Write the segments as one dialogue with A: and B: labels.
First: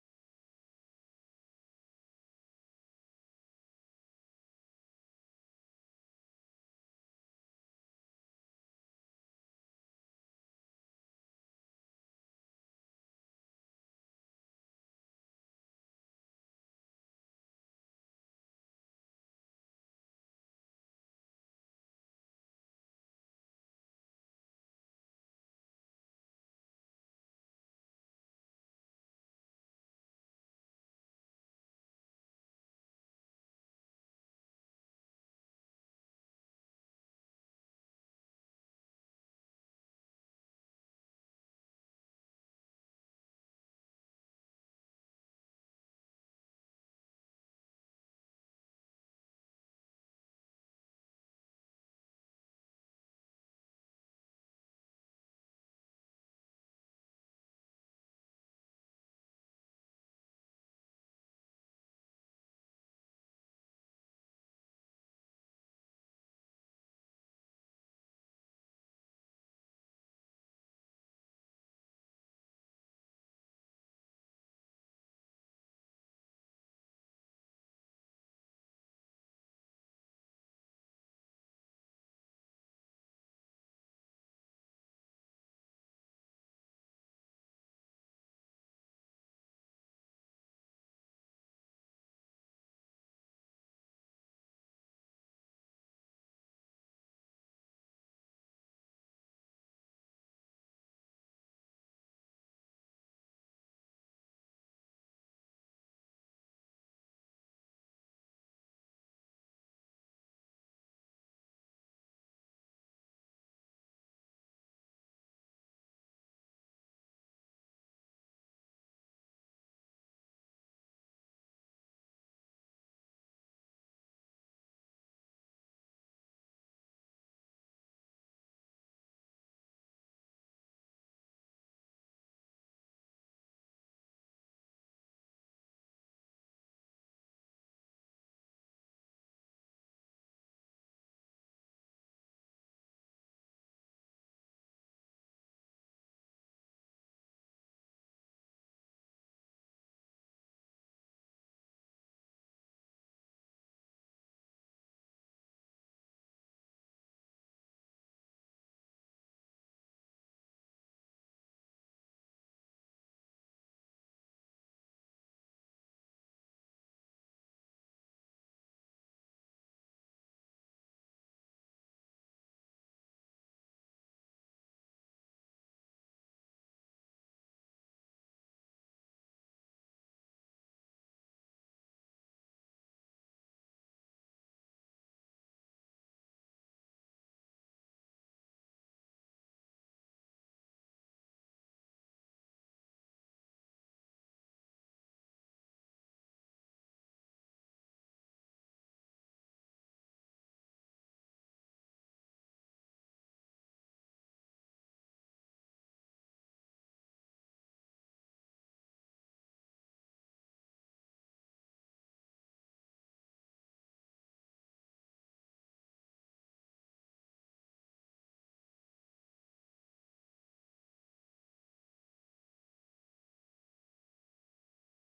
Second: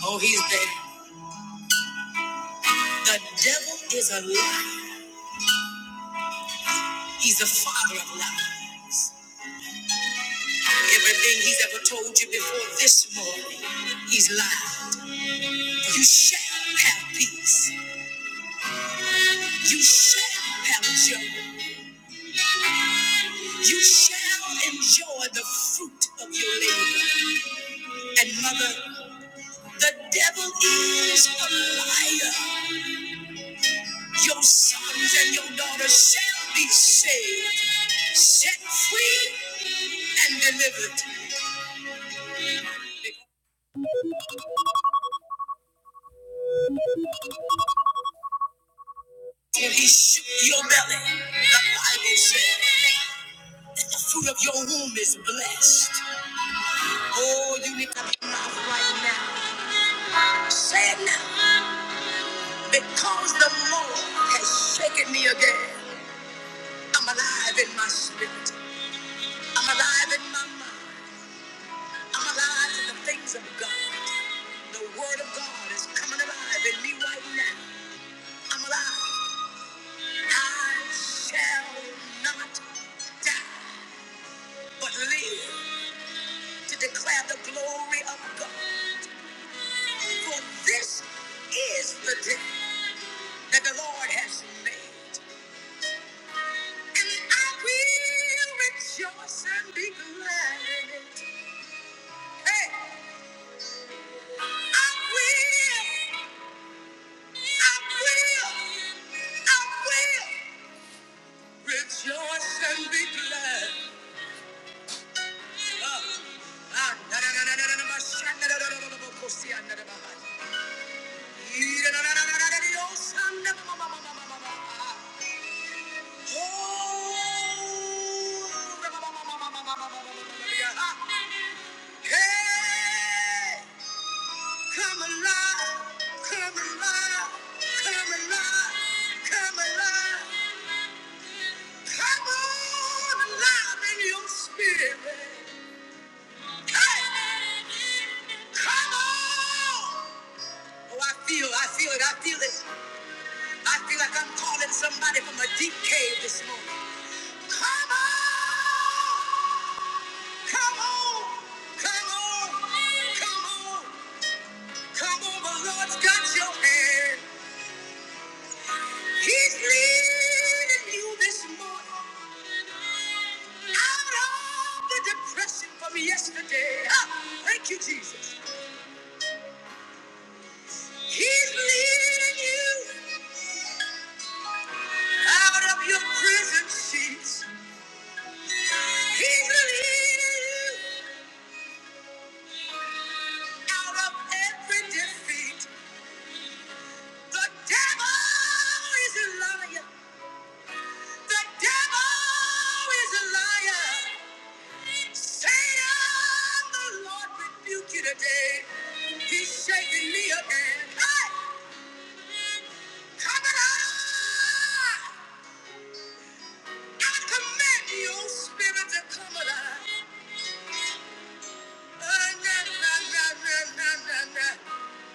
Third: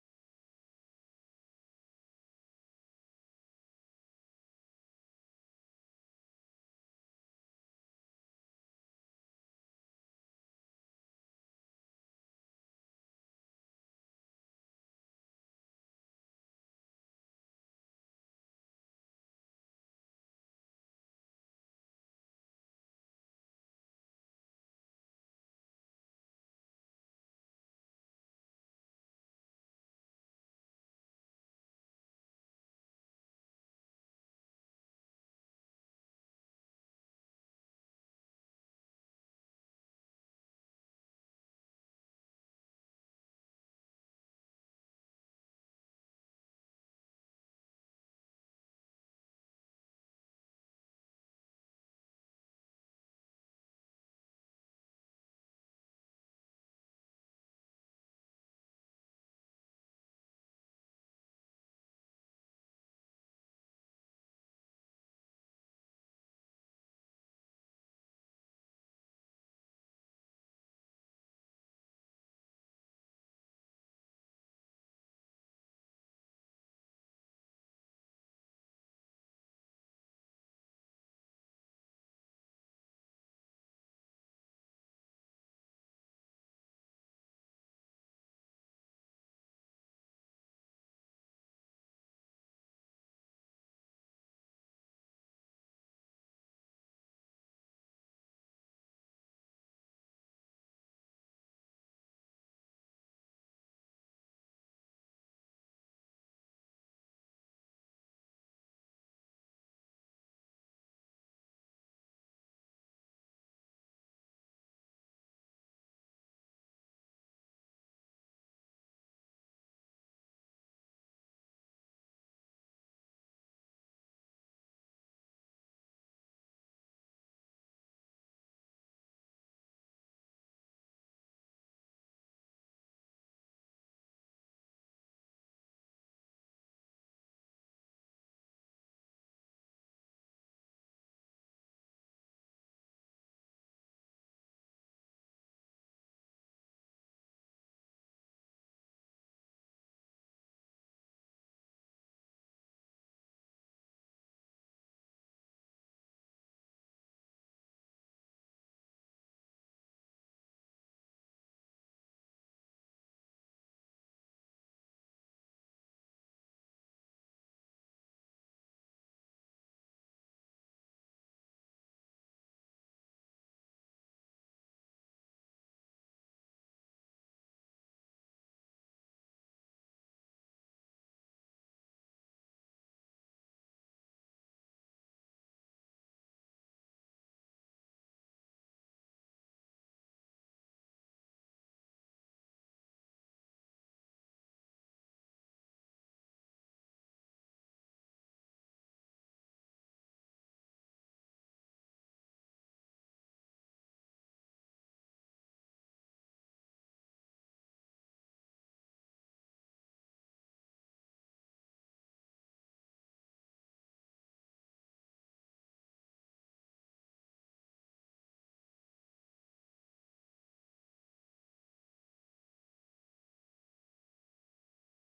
A: Oh, he's has The devil is a liar. He's the father of lies. Everything he's ever told you before this morning, he's lied. You shall have peace. You shall have joy. You shall enjoy the fruit of your labor. And mother, the devil is a liar. Your sons and your daughters shall be saved, set free, and delivered. Till he shook your belly, the Bible said that the fruit of your womb is blessed. Oh, you need to open your mouth right now. Say it now. Because the Lord has shaken me again. I'm alive in my spirit. I'm alive in my mind. I'm alive in the things of God. The word of God is coming alive in me right now. I'm alive. I shall not die, but live to declare the glory of God. For this is the day that the Lord has made, and I will rejoice and be glad in it. Hey, I will, I will, I will rejoice and be glad. Ah, ah, na, na, na, na, na, na, na, ma, sha, na, na, na, na, na, na, bokosi na, si, ah, na, na, na, na, na, na, na, na, na, na, yo, sa, na, ma, ma, ma, ma, Somebody from a deep cave this morning. Come on! Come on, come on, come on, come on, the Lord's got your hand. He's leading you this morning out of the depression from yesterday. Ah, thank you, Jesus. He's leading you out of your prison sheets. He's leading you out of every defeat. The devil is a liar. The devil is a liar. Satan, the Lord rebuke you today. He's shaking me again. Hey, come alive! I command your spirit to come alive. Uh, na, na, na, na, na, na, na.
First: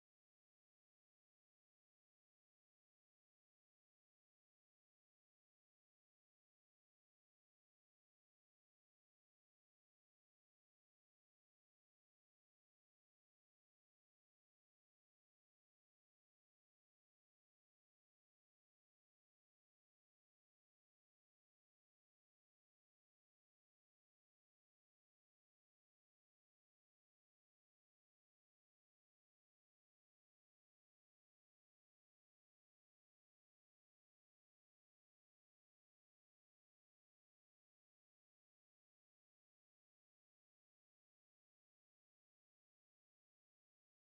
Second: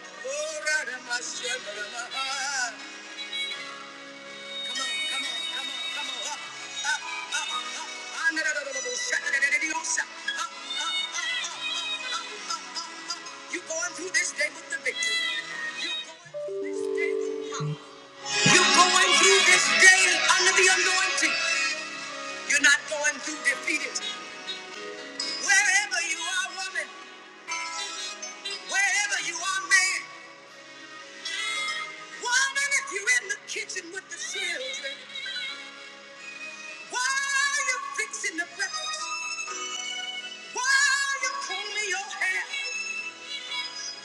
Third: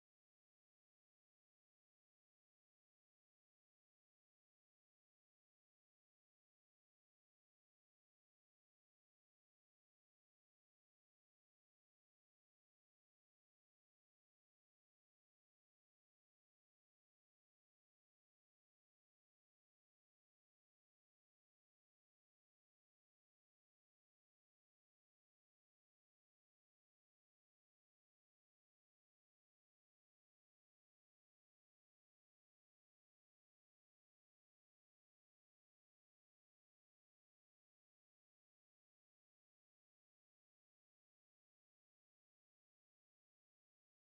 A: Oh, right in my spirit, in my heart. Come on, come on, come on, come on. Up, up, up, up. Ah, na, na, na, na, na, na, na, na, na, na, na, na, na, na. You're going through this day with the victory. You're going through this day with power. You're going through this day under the anointing. You're not going through defeated. Wherever you are, woman, wherever you are, man, woman, if you're in the kitchen with the children, why are you fixing the breakfast? Why are you combing your hair?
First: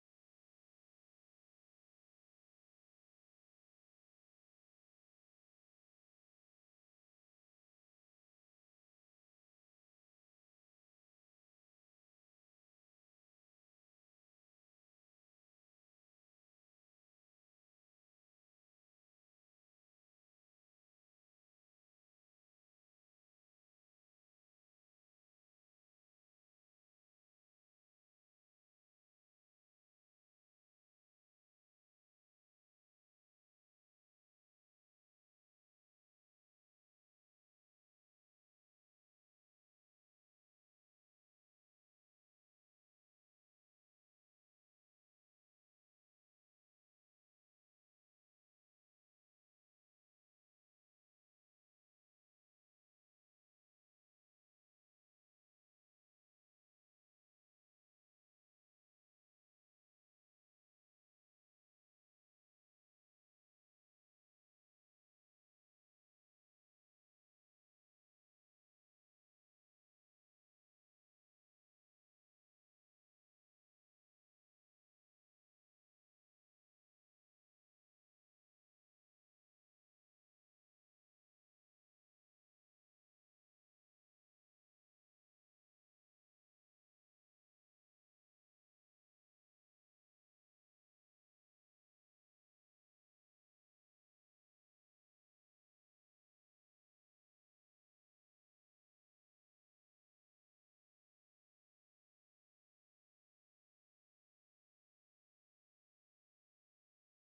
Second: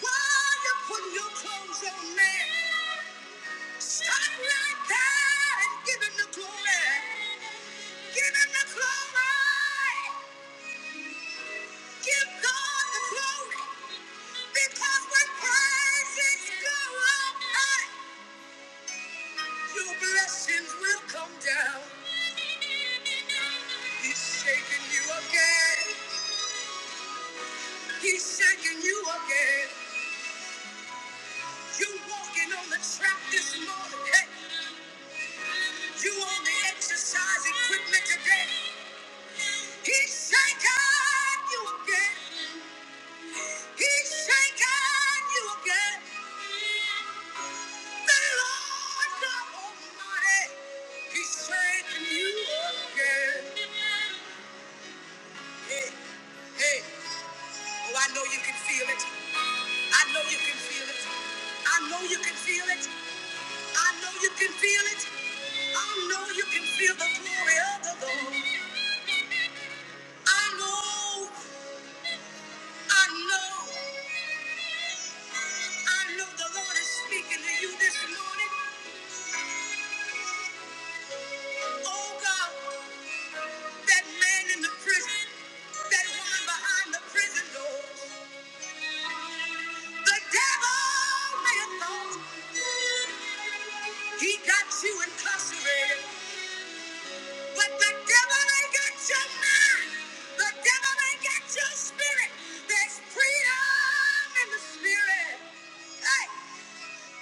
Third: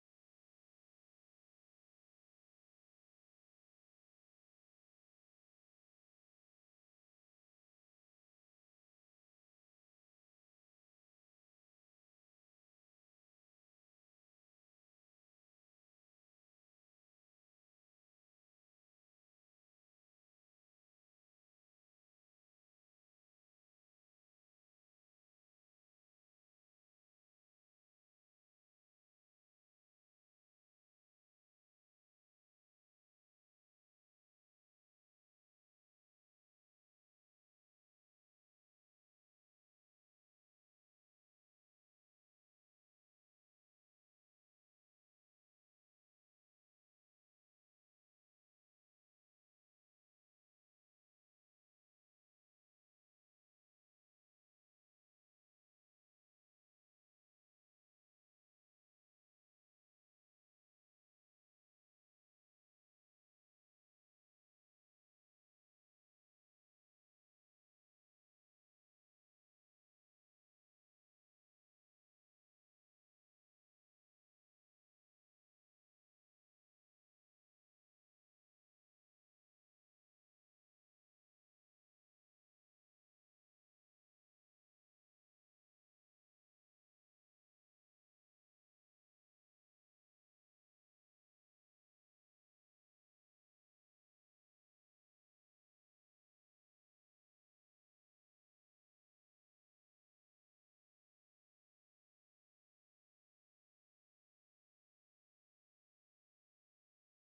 A: Why are you putting your clothes on, man? Stop right there and give him the glory. Give him the glory. Give God the glory. Because when praises go up high, your blessings will come down. He's shaking you again. He's shaking you again. You walking on the track this morning. Hey, you on the exercise equipment today. He's shaking you again. He's shaking you again. Oh God, that man in the prison, that woman behind the prison door. The devil may have thought he got you incarcerated, but the devil ain't got your mind. The devil ain't got your spirit. There's freedom in the spirit. Hey,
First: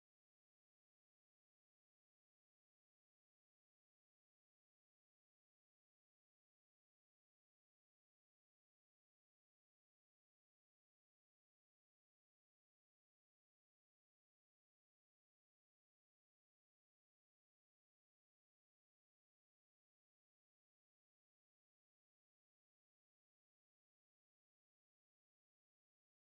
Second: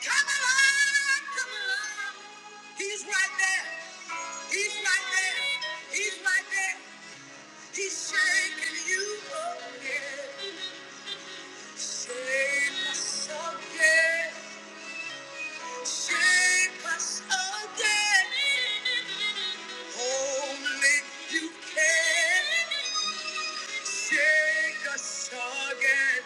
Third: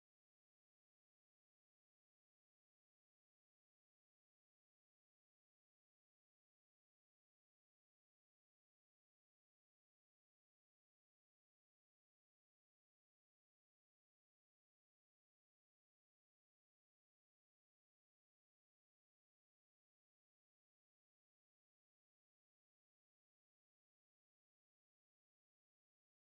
A: come along, come along. He's right there. He's right there. He's right there. He's shaking you. Oh, yeah. Shake myself, Shape us again. Only you can. Shake us again.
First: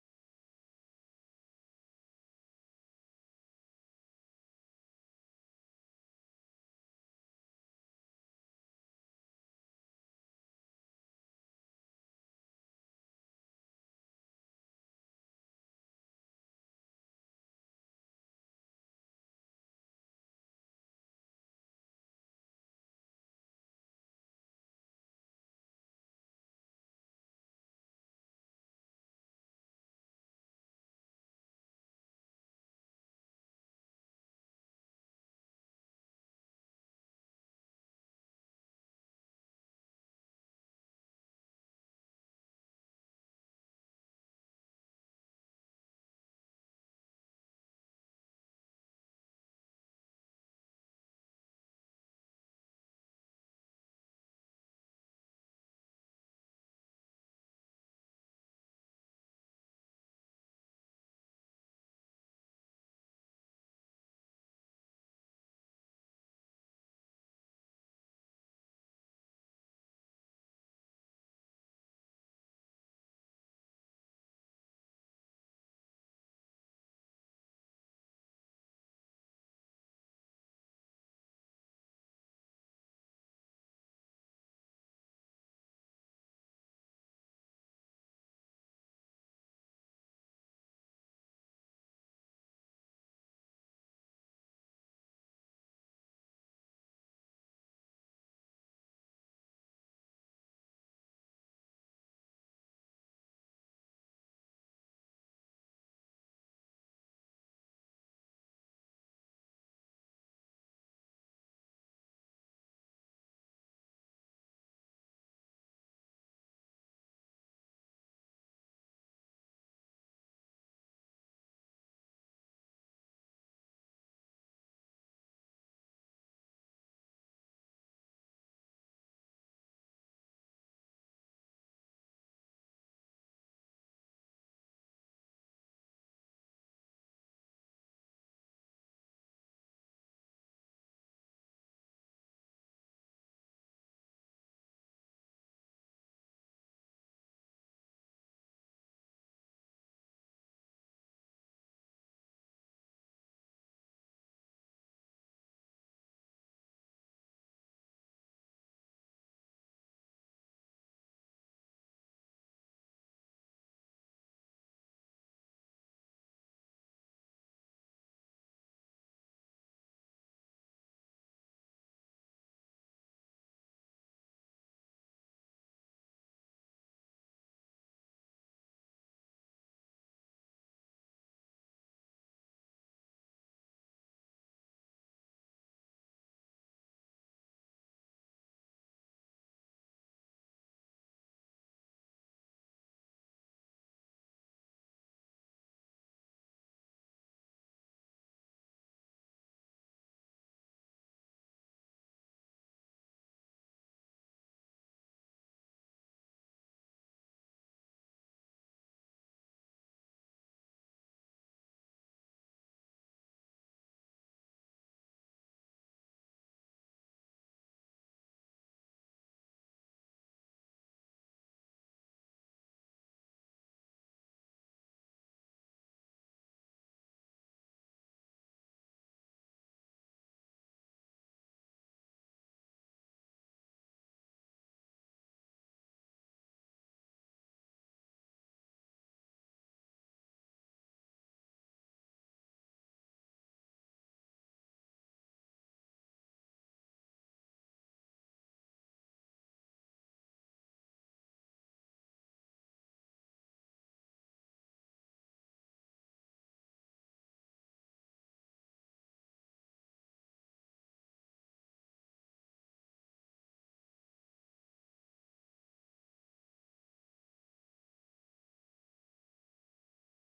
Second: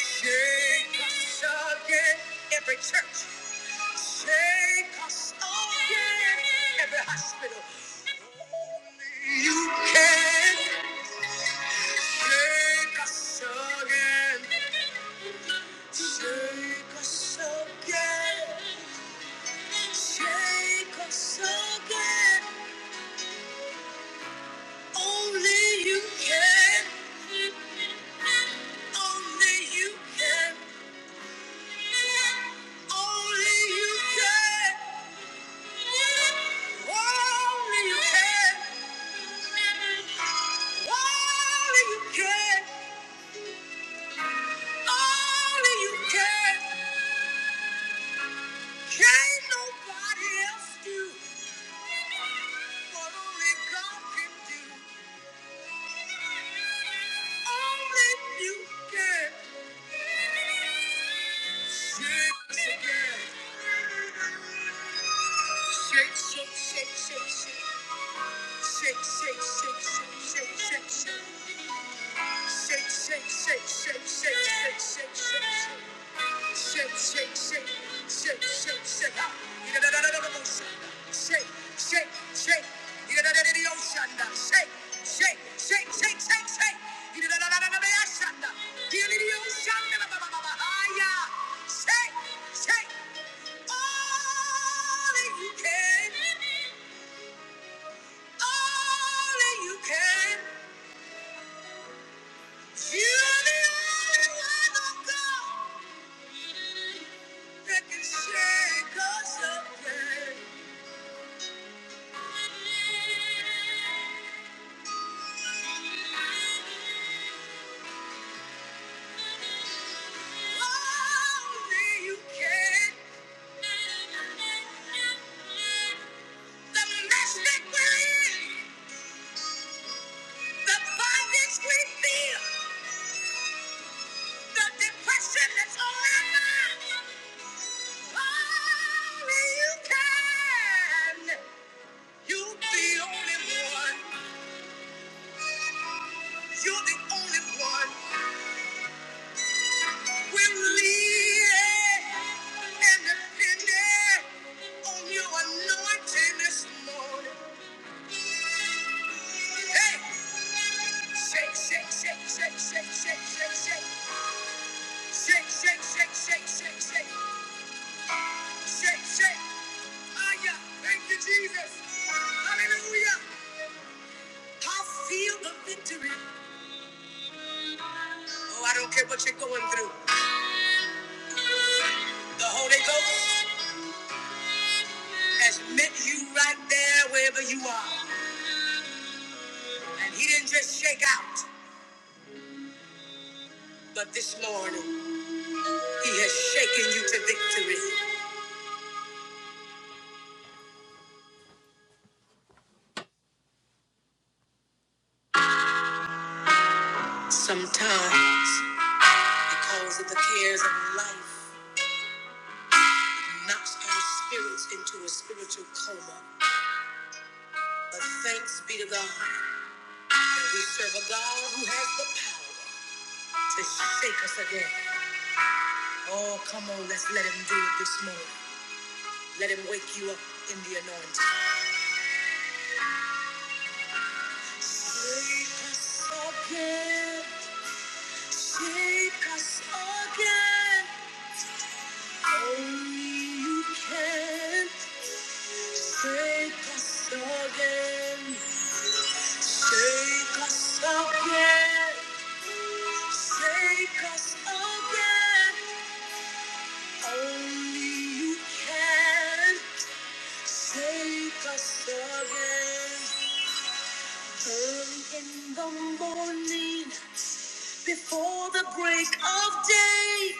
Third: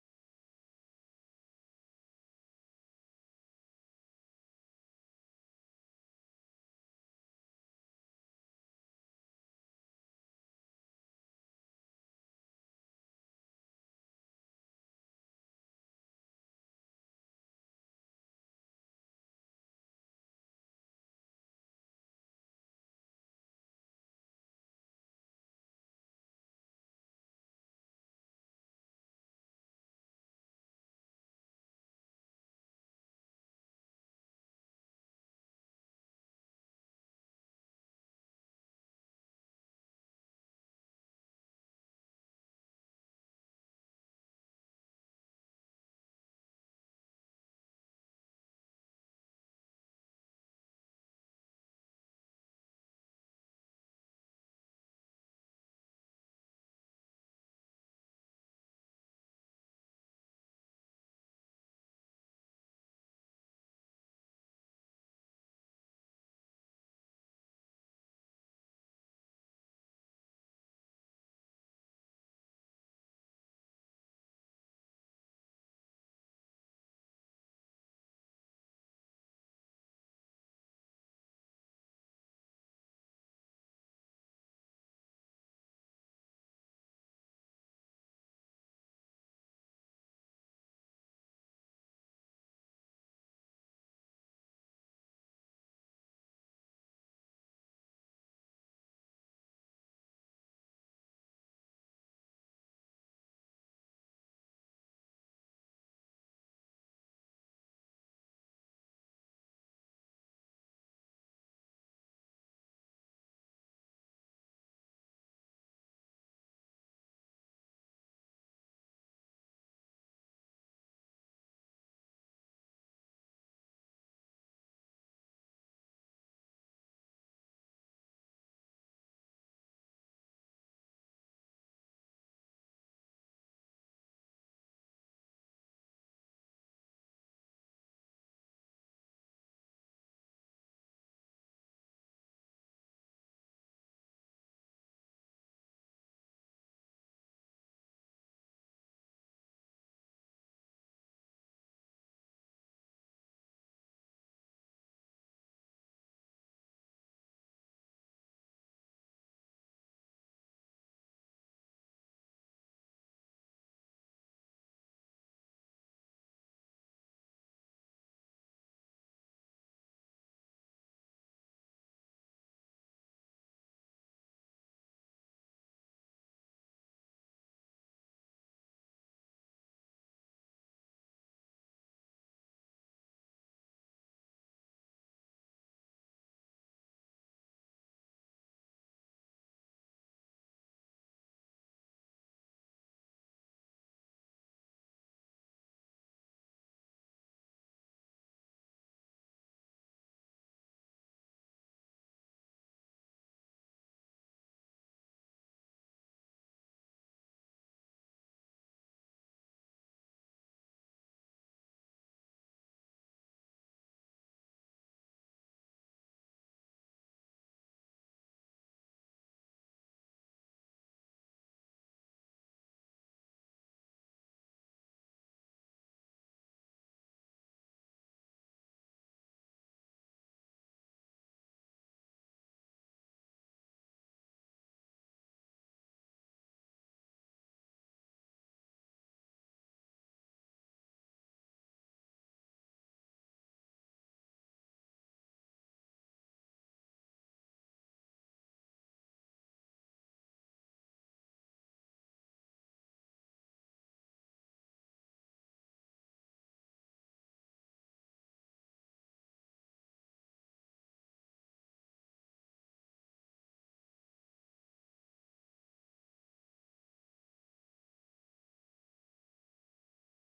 A: Shake us again. Every church. Shake us again. Every hospital. Only you can. Shake us again. Shake us again. Only you can. Only you can. Only you can. Only you can. Only you can. Only you can. Can't nobody else do what only God can do. Shake, shake, shake, shake, shake, shake. Ah, ida da da da Shake, shake, shake. Ida da da da da Shake, shake, shake, shake, shake, shake. Ida da da da da da da moshanda. Ida Ah yeah. Shake, shake. All that you can, all that you can. You're the only one, oh God, that can shake us up. yeah. You're the only one. What you're going through. The Holy Ghost has met you right there wherever you are. And he didn't just shake out, but this morning he has shaken you to victory. Sometimes, because of the cares of life, knocks our spirits into a spiritual coma. But thanks be to God that we serve a God who has the power to shake us again. Oh, come on, let's let him do it this morning. Let him wake you up in the anointing. Shake us again, shake us again. Only you can take us again. Take us again. Take us again. Only you can take us again. Early in the morning, before the break of day,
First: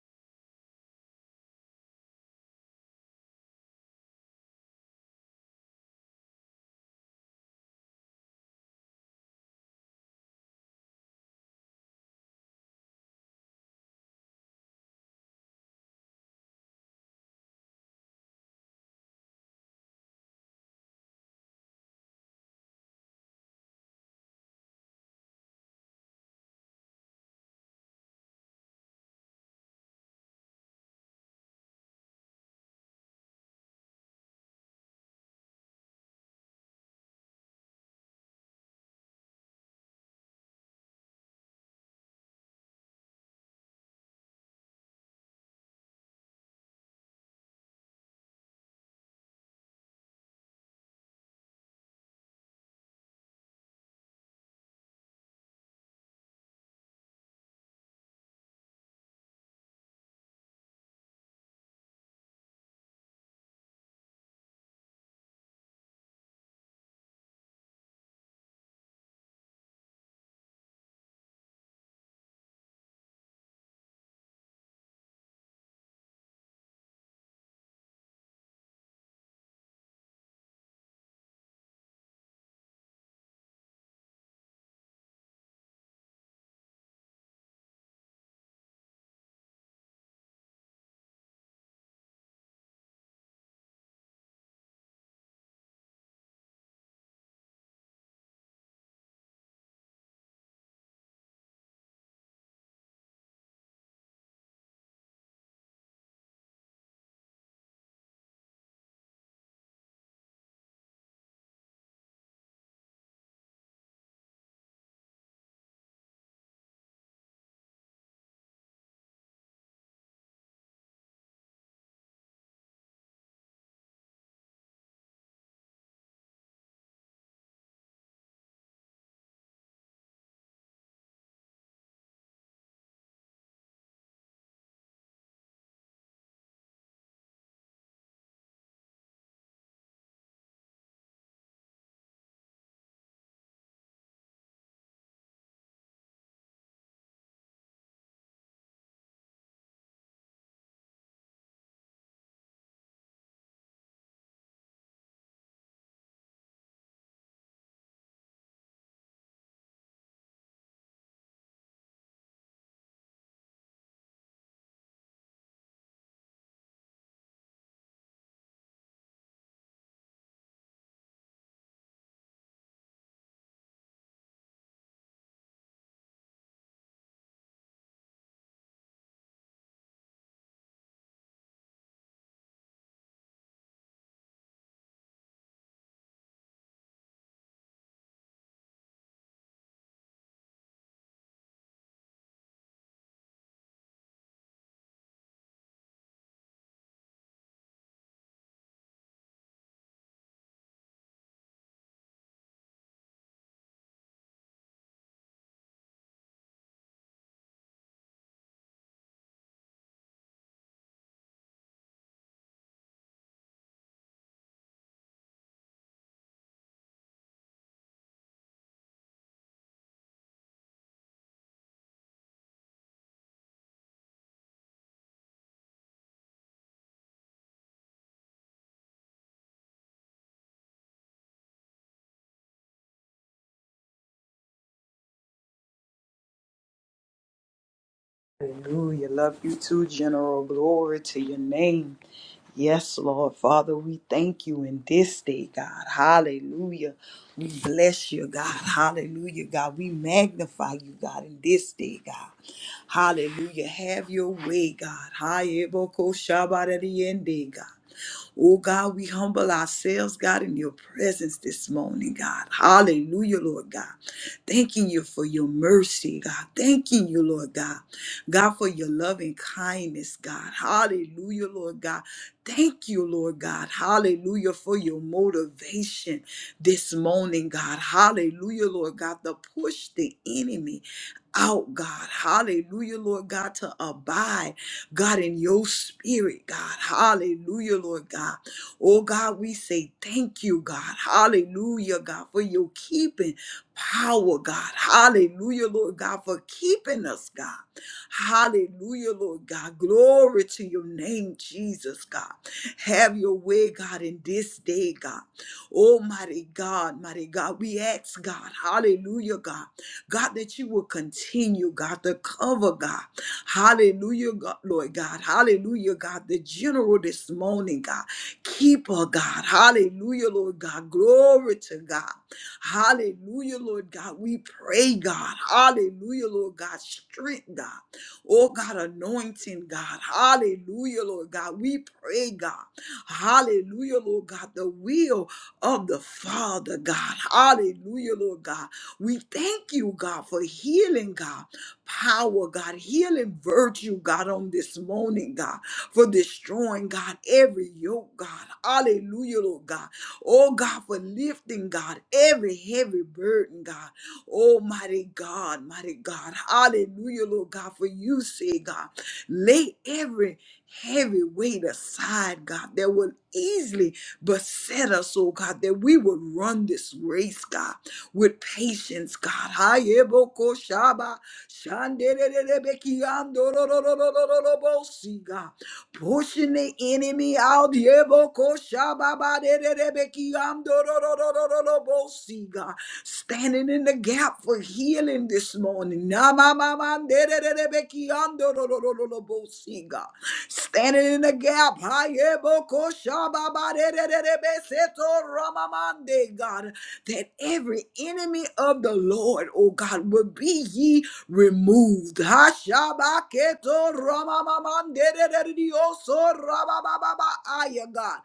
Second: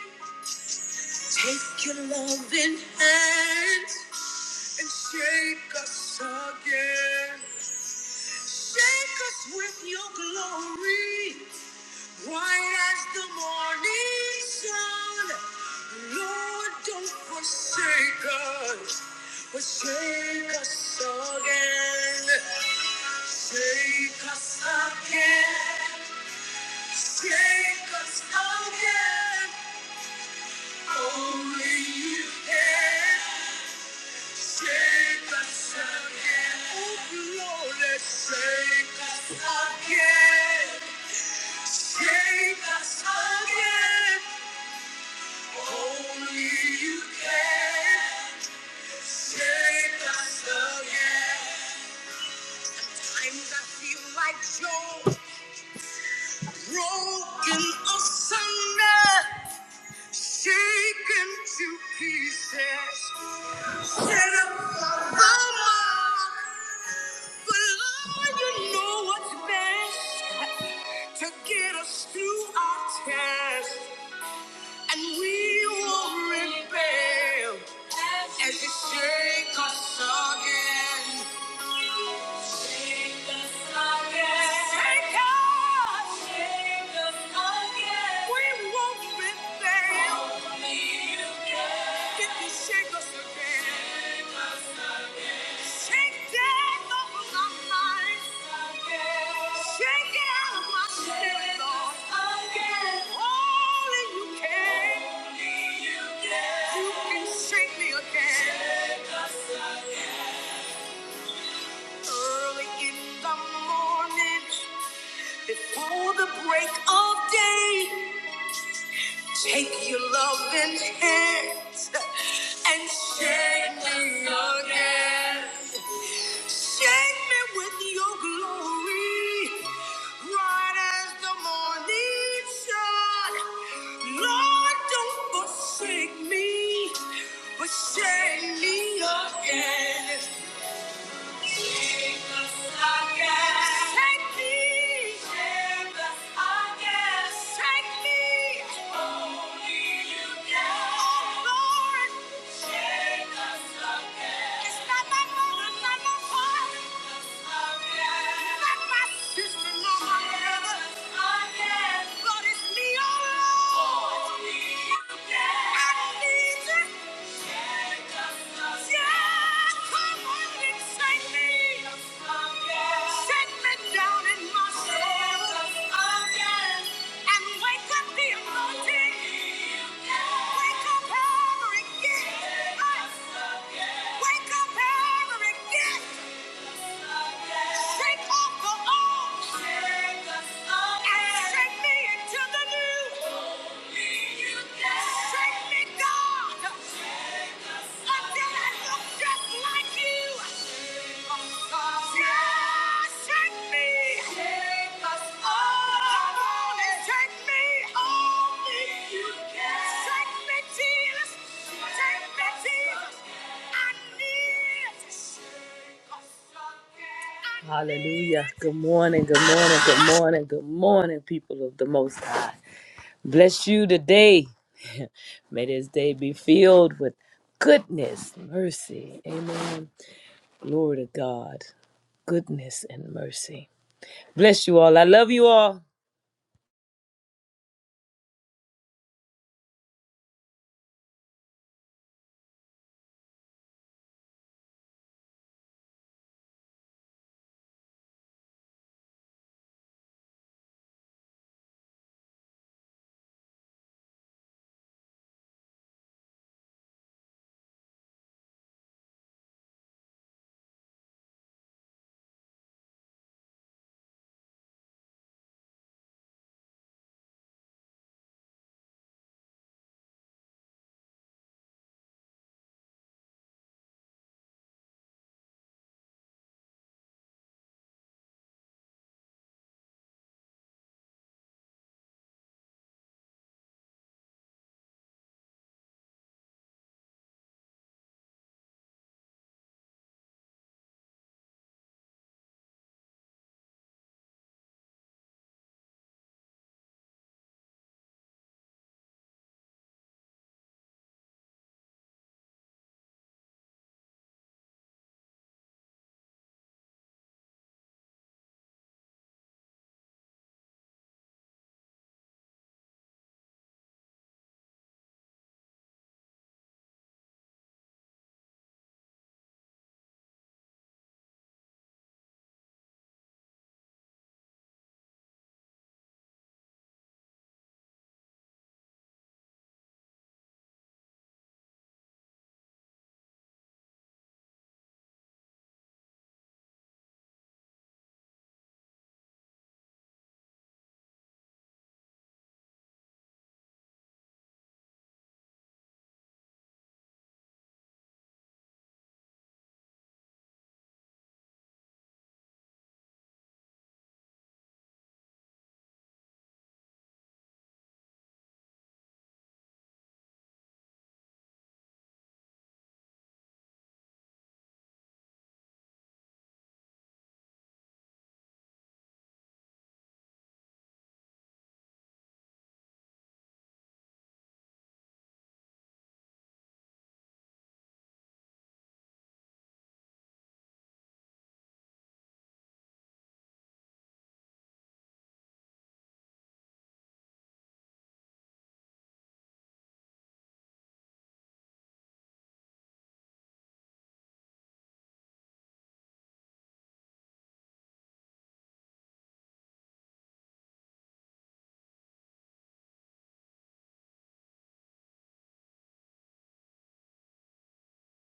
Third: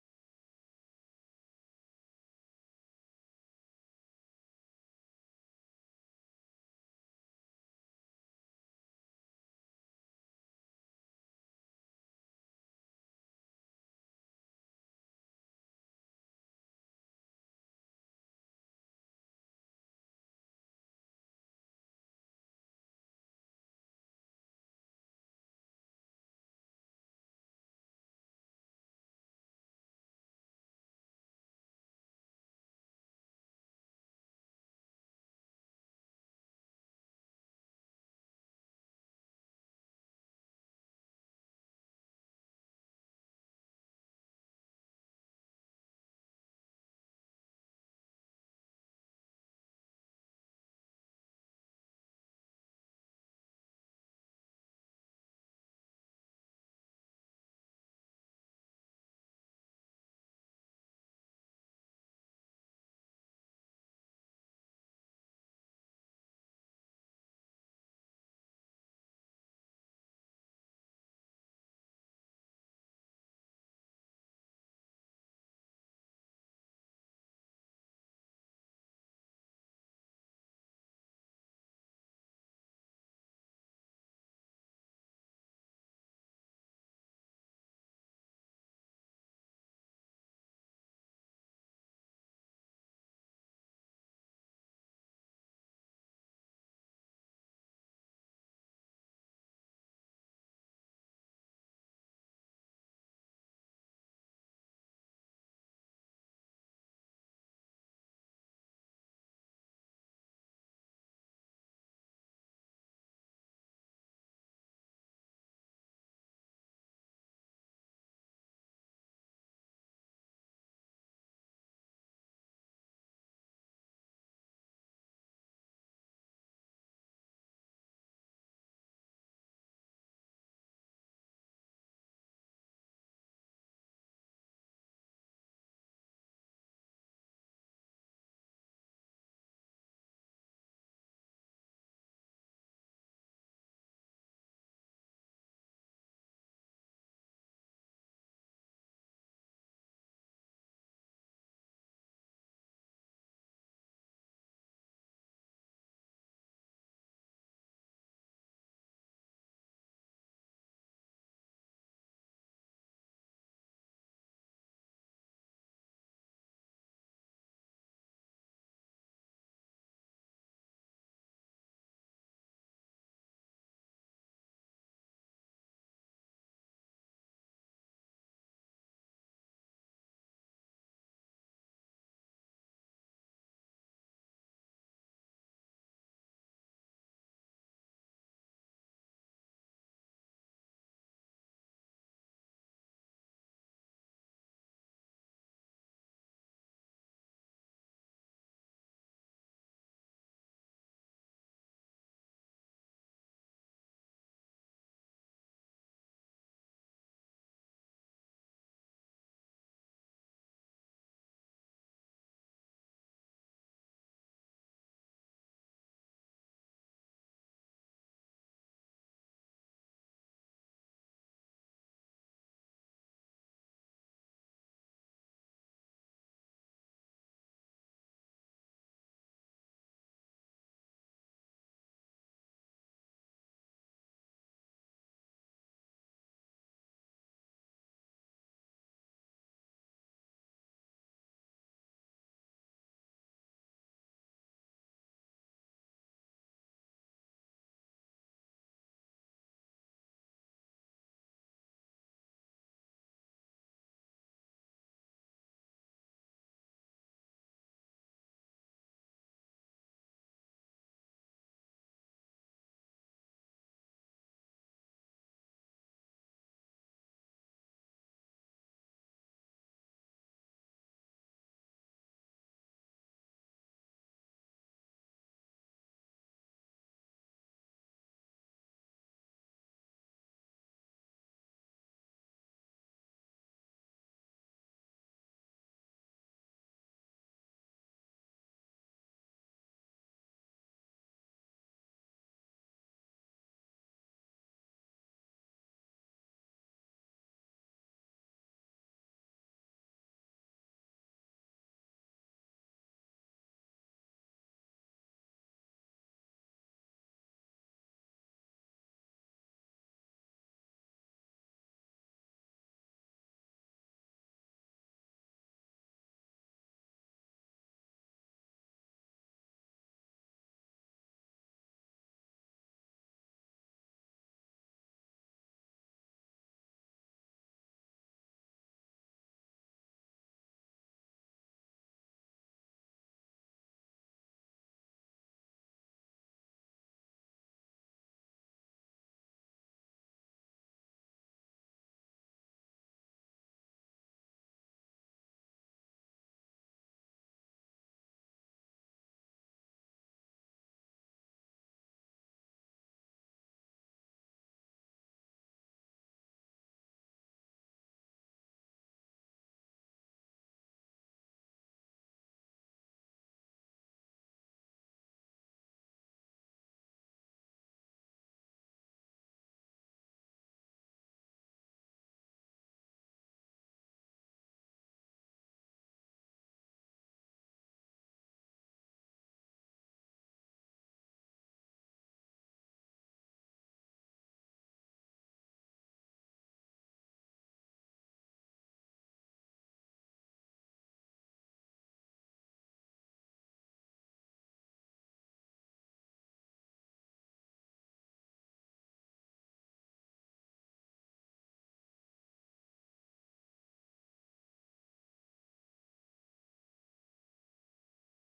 A: take your loving hand and shake us again. Shake us with your glory, bright as the morning sun. Lord, don't forsake us, but shake us again. Shake us again. Shake us again. Only you can shake us again. Oh, Lord, shake us again. Take us again, only you can. Take us again. Times I feel like Job, broken asunder, shaken to pieces. Set up the mark, but Lord, you know what's best to get us through our test. And we will rebel as you shake us again. Shake us again. Shake us. Shake us again. We won't rebel. Only you can shake us again. Shake again. Shake us. Early in the morning, before the break of day. Take your loving hands and shake me again. Shake me with your glory, bright as the morning sun. Lord, don't forsake. me. Shake me again. Shake me, oh Lord. It's not my moment, not my heart. Wake up, Harry! Get! Wake up, Harry! Shake off the old. Shake us up. And shake me into the new. Only you can. Shake me, God. Shake us up. Until I look just like you. Hallelujah. Good morning, good morning, good morning, good morning, people of the Most High. Bless you today. May this day be filled with goodness, mercy. Amen. Glory to God. Goodness and mercy. Bless you all. I love you all.
B: Hallelujah. Love you too, General. Glory to your name. Yes, Lord. Father, we thank you in this day, God. Hallelujah. We bless you, God. Hallelujah, God. We magnify you, God, in this day, God. Hallelujah. Have your way, God. Hi, Eboko Shabbat at the end day, God. Oh God, we humble ourselves, God, in your presence this morning, God. Hallelujah, Lord God. Thanking you for your mercy, God. Thanking you, Lord God. God, for your love and kindness, God. Hallelujah, Lord God. Thank you, Lord God. Hallelujah, for your motivation this morning, God. Hallelujah, Lord God, to push the enemy out, God. Hallelujah, Lord God, to abide. God, in your spirit, God. Hallelujah, Lord God. Oh, God, we say thank you, God. Hallelujah, God, for your keeping power, God. Hallelujah, Lord God, for keeping us, God. Hallelujah, Lord God. Glory to your name, Jesus, God. Have your way, God, in this day, God. Almighty God, mighty God. We ask, God. Hallelujah, God. God, that you will continue, God, to cover, God. Hallelujah, God, Lord God. Hallelujah, God, the general this morning, God. Keep her, God. Hallelujah, Lord God. Glory to God. Hallelujah, Lord God. We pray, God. Hallelujah, Lord God. Strength, God. Oh, God, anointing, God. Hallelujah, Lord God. We pray, God. Hallelujah, Lord God. The will of the Father, God. Hallelujah, Lord God. We thank you, God, for healing, God, power, God, healing virtue, God, on this morning, God, for destroying, God, every yoke, God. Hallelujah, Lord God. Oh, God, for lifting, God, every heavy burden, God. Almighty God, mighty God. Hallelujah, Lord God, for you say, God, lay every heavy weight aside, God, that will easily beset us, oh God, that we would run this race, God with patience, God. Hayeboko shaba, shandererebekiandorororororobosi, God. Pushing the enemy out. Yeboko shaba badererebekiandorororororobosi, God. Standing in the gap for healing this morning. Namamamandererebekiandororororobosi, God standing in the gap. Hayebokoshababarererebeseto ramamande, God that every enemy of the Lord, O God, will be ye removed. Hashabaketo ramamamandederedioso rababababaaya, God.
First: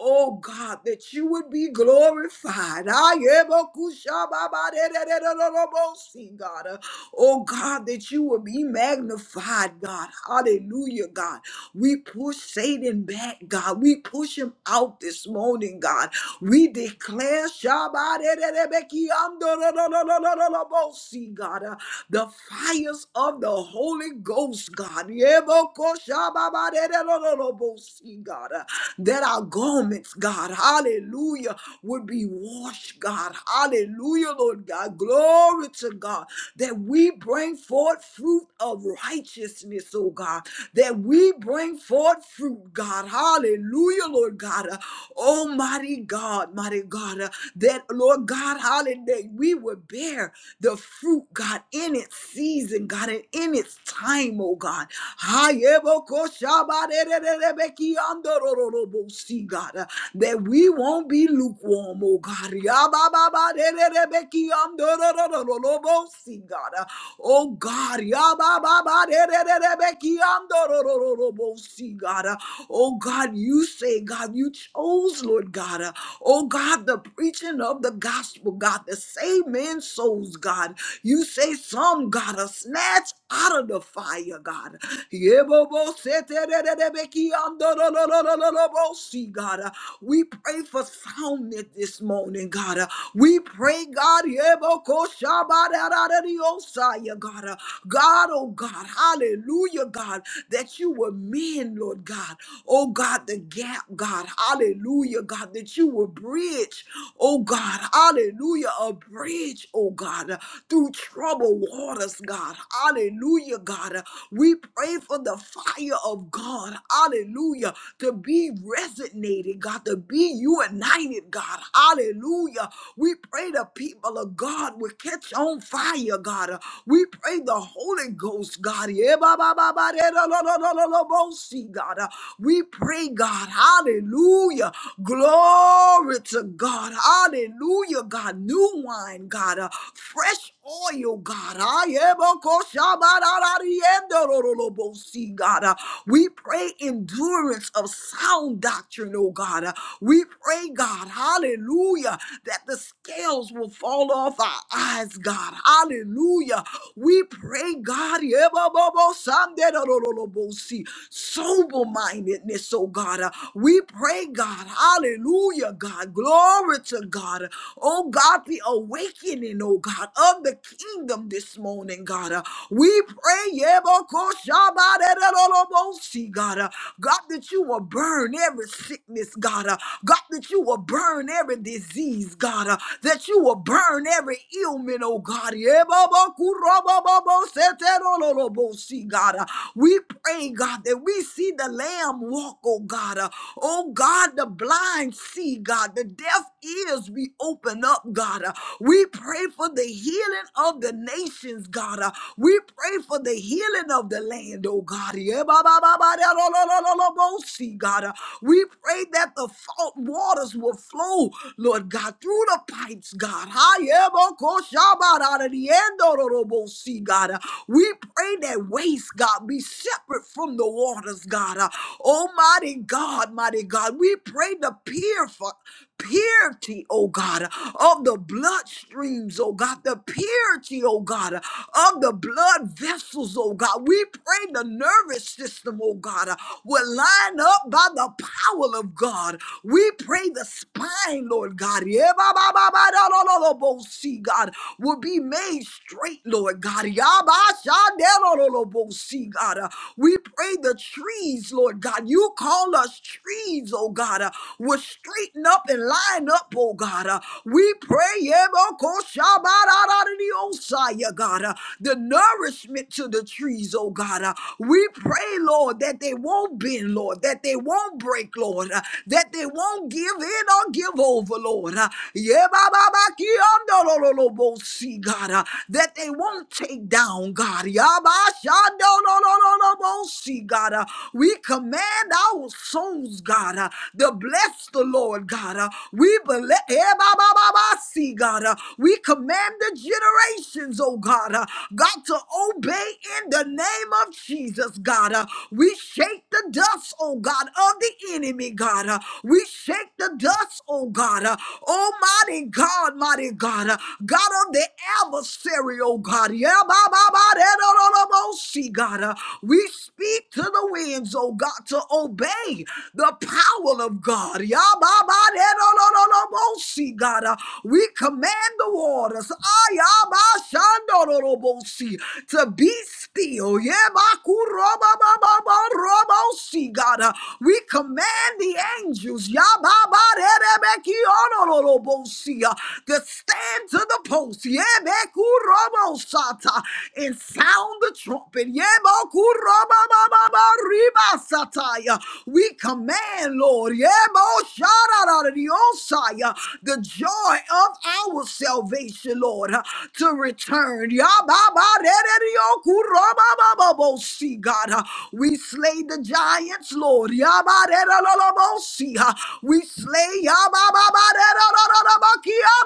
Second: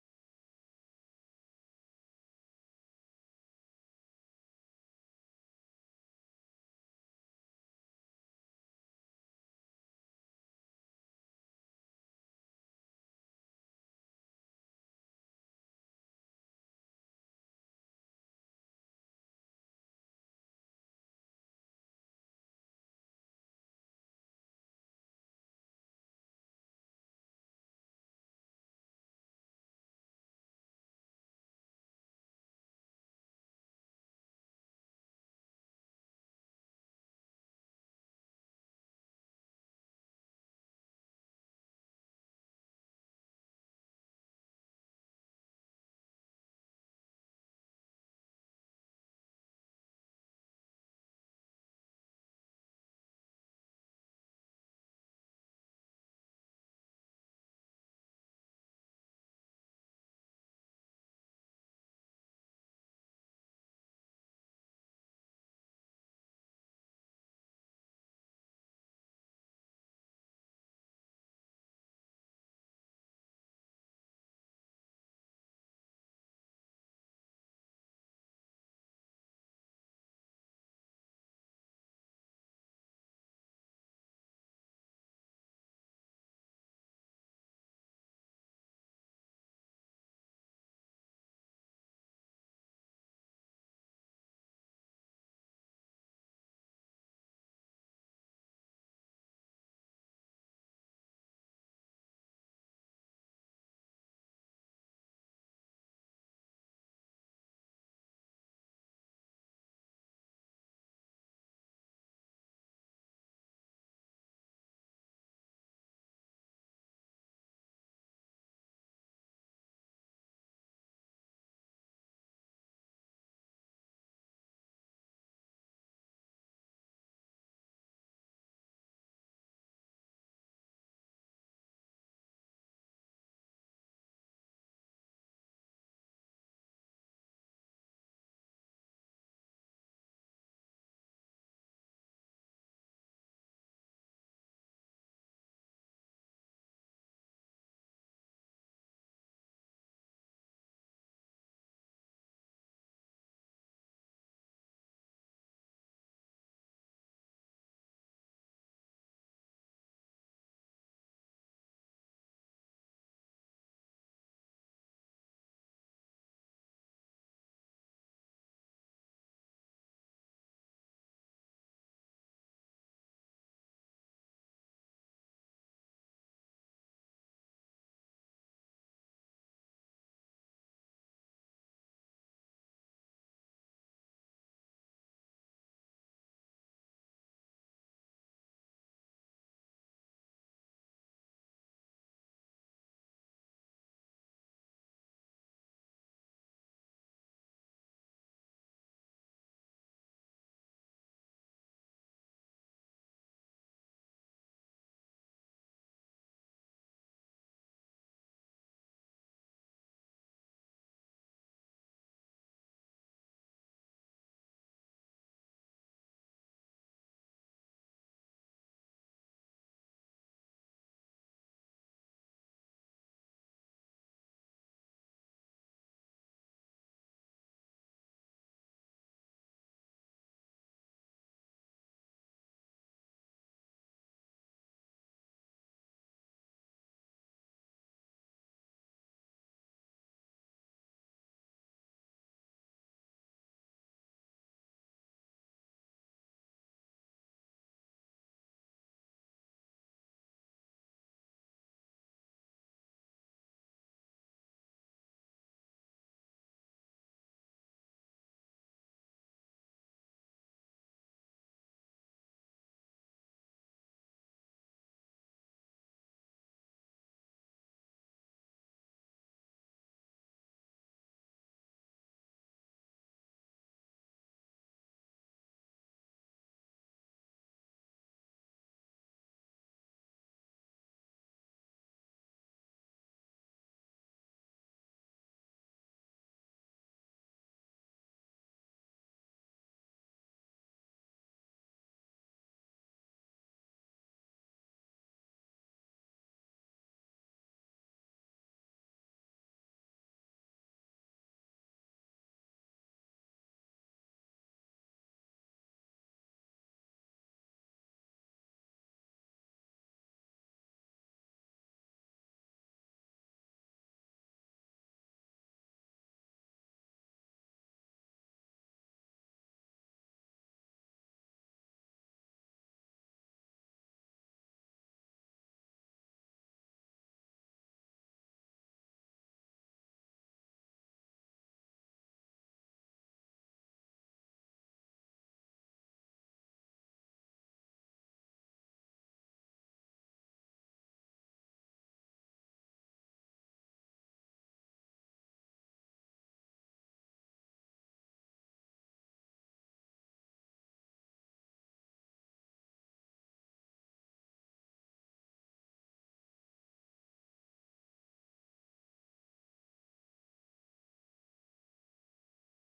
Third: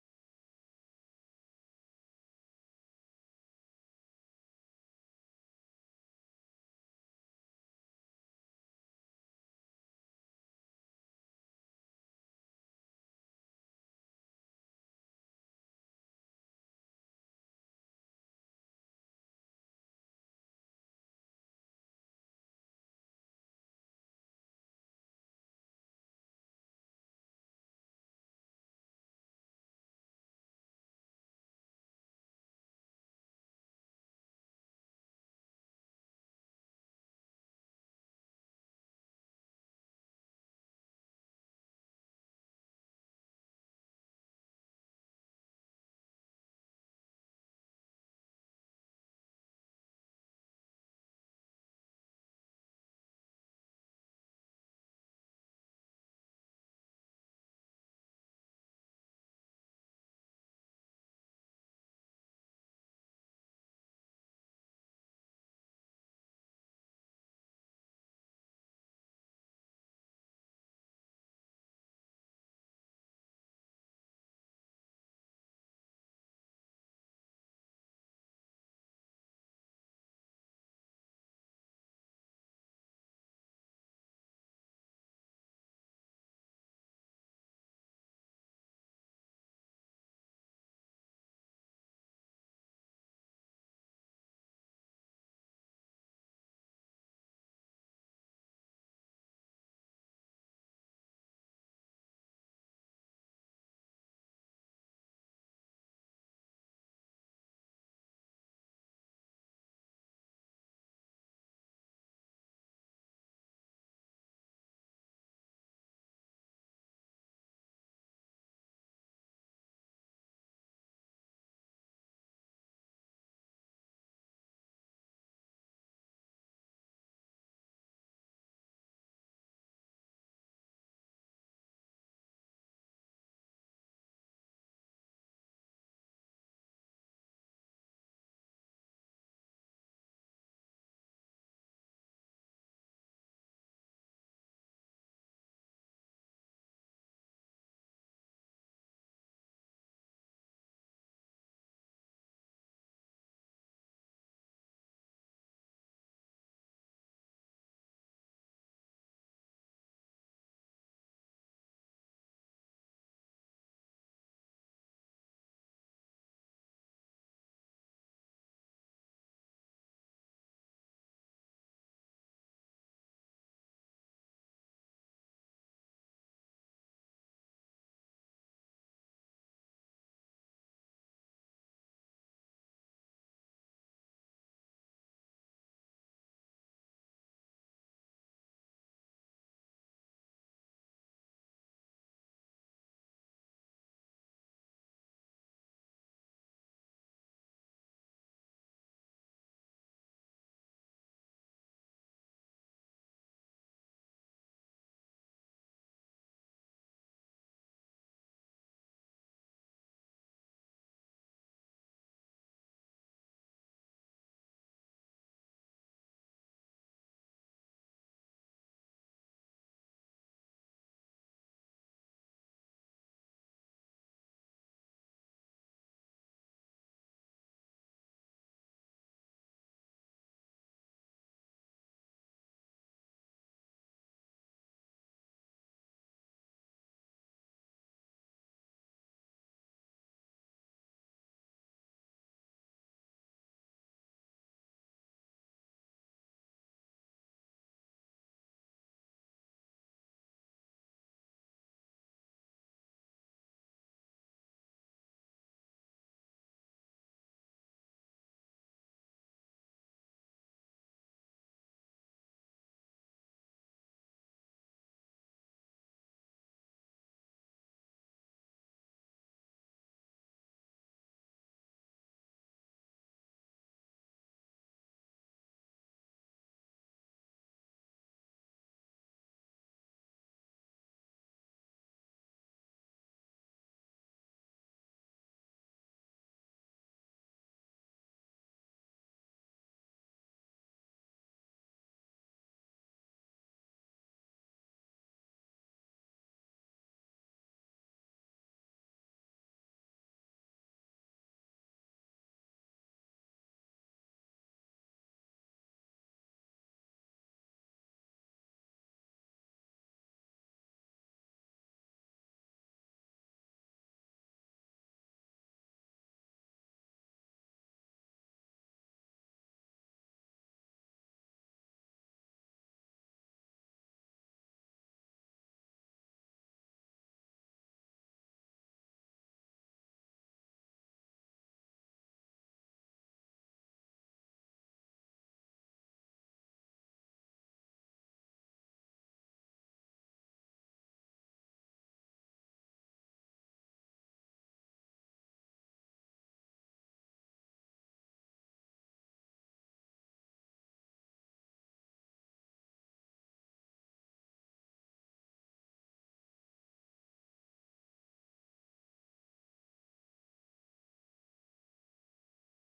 B: Oh God, that you would be glorified. Ayemokushababaderererorobosi, God. Oh God, that you would be magnified, God. Hallelujah, God. We push Satan back, God. We push him out this morning, God. We declare Shabadererebekiandororororobosi, God. uh, The fires of the Holy Ghost, God. Yebokoshababadererorobosi, God. uh, That are gone garments, God, hallelujah, would be washed, God, hallelujah, Lord God, glory to God, that we bring forth fruit of righteousness, oh God, that we bring forth fruit, God, hallelujah, Lord God, uh, almighty God, mighty God, uh, that, Lord God, hallelujah, we would bear the fruit, God, in its season, God, and in its time, oh God, Hayebokoshabarererebekiandorororobosi, God, uh, that we won't be lukewarm, oh God. Yabababadererebekiyamdororororobosi, God. Uh, Oh God, yabababadererebekiyamdororororobosi, God. Uh, Oh God, you say, God, you chose, Lord God. uh, Oh God, the preaching of the gospel, God, to save men's souls, God. You say some, God, are snatched out of the fire, God. Yebobosetererebekiamdororororobosi, God. Uh, We pray for soundness this morning, God. Uh, We pray, God, Yebokoshabadadadadiosaya, God. Uh, God, oh God, hallelujah, God, that you were men, Lord God. Oh God, the gap, God, hallelujah, God, that you were bridge, oh God, hallelujah, a bridge, oh God, uh, through troubled waters, God, hallelujah, God. Uh, We pray for the fire of God, hallelujah, to be resonant coordinated, God, to be united, God. Hallelujah. We pray the people of God will catch on fire, God. We pray the Holy Ghost, God. Yeah, ba, ba, ba, ba, da, da, da, da, da, da, da, bo, see, God. We pray, God. Hallelujah. Glory to God. Hallelujah, God. New wine, God. Fresh oil, God. Ah, yeah, bo- ko- sha- da- da- di- eh, do- do- bo- see, God. Ah, We pray endurance of sound doctrine, oh God. Ah, We pray, God, hallelujah, that the scales will fall off our eyes, God. Hallelujah. We pray, God, yeah, bo- bo- san- de- do- do- do- do- bo- see, sober mindedness, oh God. Ah, We pray, God, hallelujah, God. Glory to God. Oh God, be awakening, oh God, of the kingdom this morning, God. Uh, We pray, Yebokoshabaderolobosi, God, uh, God, that you will burn every sickness, God, uh, God, that you will burn every disease, God, uh, that you will burn every ailment, oh God. Yebobokuroboboboseterolobosi, God, uh, we pray, God, that we see the Lamb walk, oh God. Uh, oh God, the blind see, God, the deaf ears be opened up, God. Uh, We pray for the healing of the nations, God. Uh, We pray for the healing of the land, oh God. Yeah, ba, ba, ba, ba, da, lo, lo, lo, lo, lo, bo, see, God. Uh, We pray that the fault waters will flow, Lord God, through the pipes, God. Ha, yeah, bo, ko, sha, ba, da, da, di, en, do, do, do, bo, see, God. Uh, We pray that waste, God, be separate from the waters, God. Uh, Almighty God, mighty God, we pray to purify purity, oh God, of the bloodstreams, oh God, the purity, oh God, of the blood vessels, oh God. We pray the nervous system, oh God, will line up by the power of God. We pray the spine, Lord God, yeah, ba, ba, ba, ba, da, da, da, da, bo, see, God, will be made straight, Lord God. Yeah, ba, sha, da, da, da, da, bo, see, God. We pray the trees, Lord God. You call us trees, oh oh God, uh, will straighten up and line up, oh God. uh, we pray, Yebokoshabararariyosaya, God, uh, the nourishment to the trees, oh God. uh, we pray, Lord, that they won't bend, Lord, that they won't break, Lord, uh, that they won't give in or give over, Lord. uh, Yebababakiyondololobosi, God, uh, that they won't take down, God. Yabashandolololobosi, God, uh, we command command our souls, God, uh, to bless the Lord, God. uh, we bele- eh, ba. ba, ba, ba, see, God. uh, we command the generations, oh God, uh, God, to obey in the name of Jesus, God. uh, we shake the dust, oh God, of the enemy, God. uh, we shake the dust, oh God. uh, Almighty God, mighty God, uh, God of the adversary, oh God. Yeah, ba, ba, ba, da, da, da, da, bo, see, God. uh, We speak to the winds, oh God, to obey the power of God. Yababaderororobosi, God, Uh, we command the waters ayabashandororobosi, to be still. Yebakurobabababorobosi, God, Uh, we command the angels yababaderebekionororobosi, uh, to stand to the post. Yebekurobosata, And sound sound the trumpet. Yebakurababababaribasatai. We command, Lord, Yeboshararariosai, the joy of our salvation, Lord, to return. Yababarereriokurababababasi, God, we slay the giants, Lord. Yabarererolobosi. We slay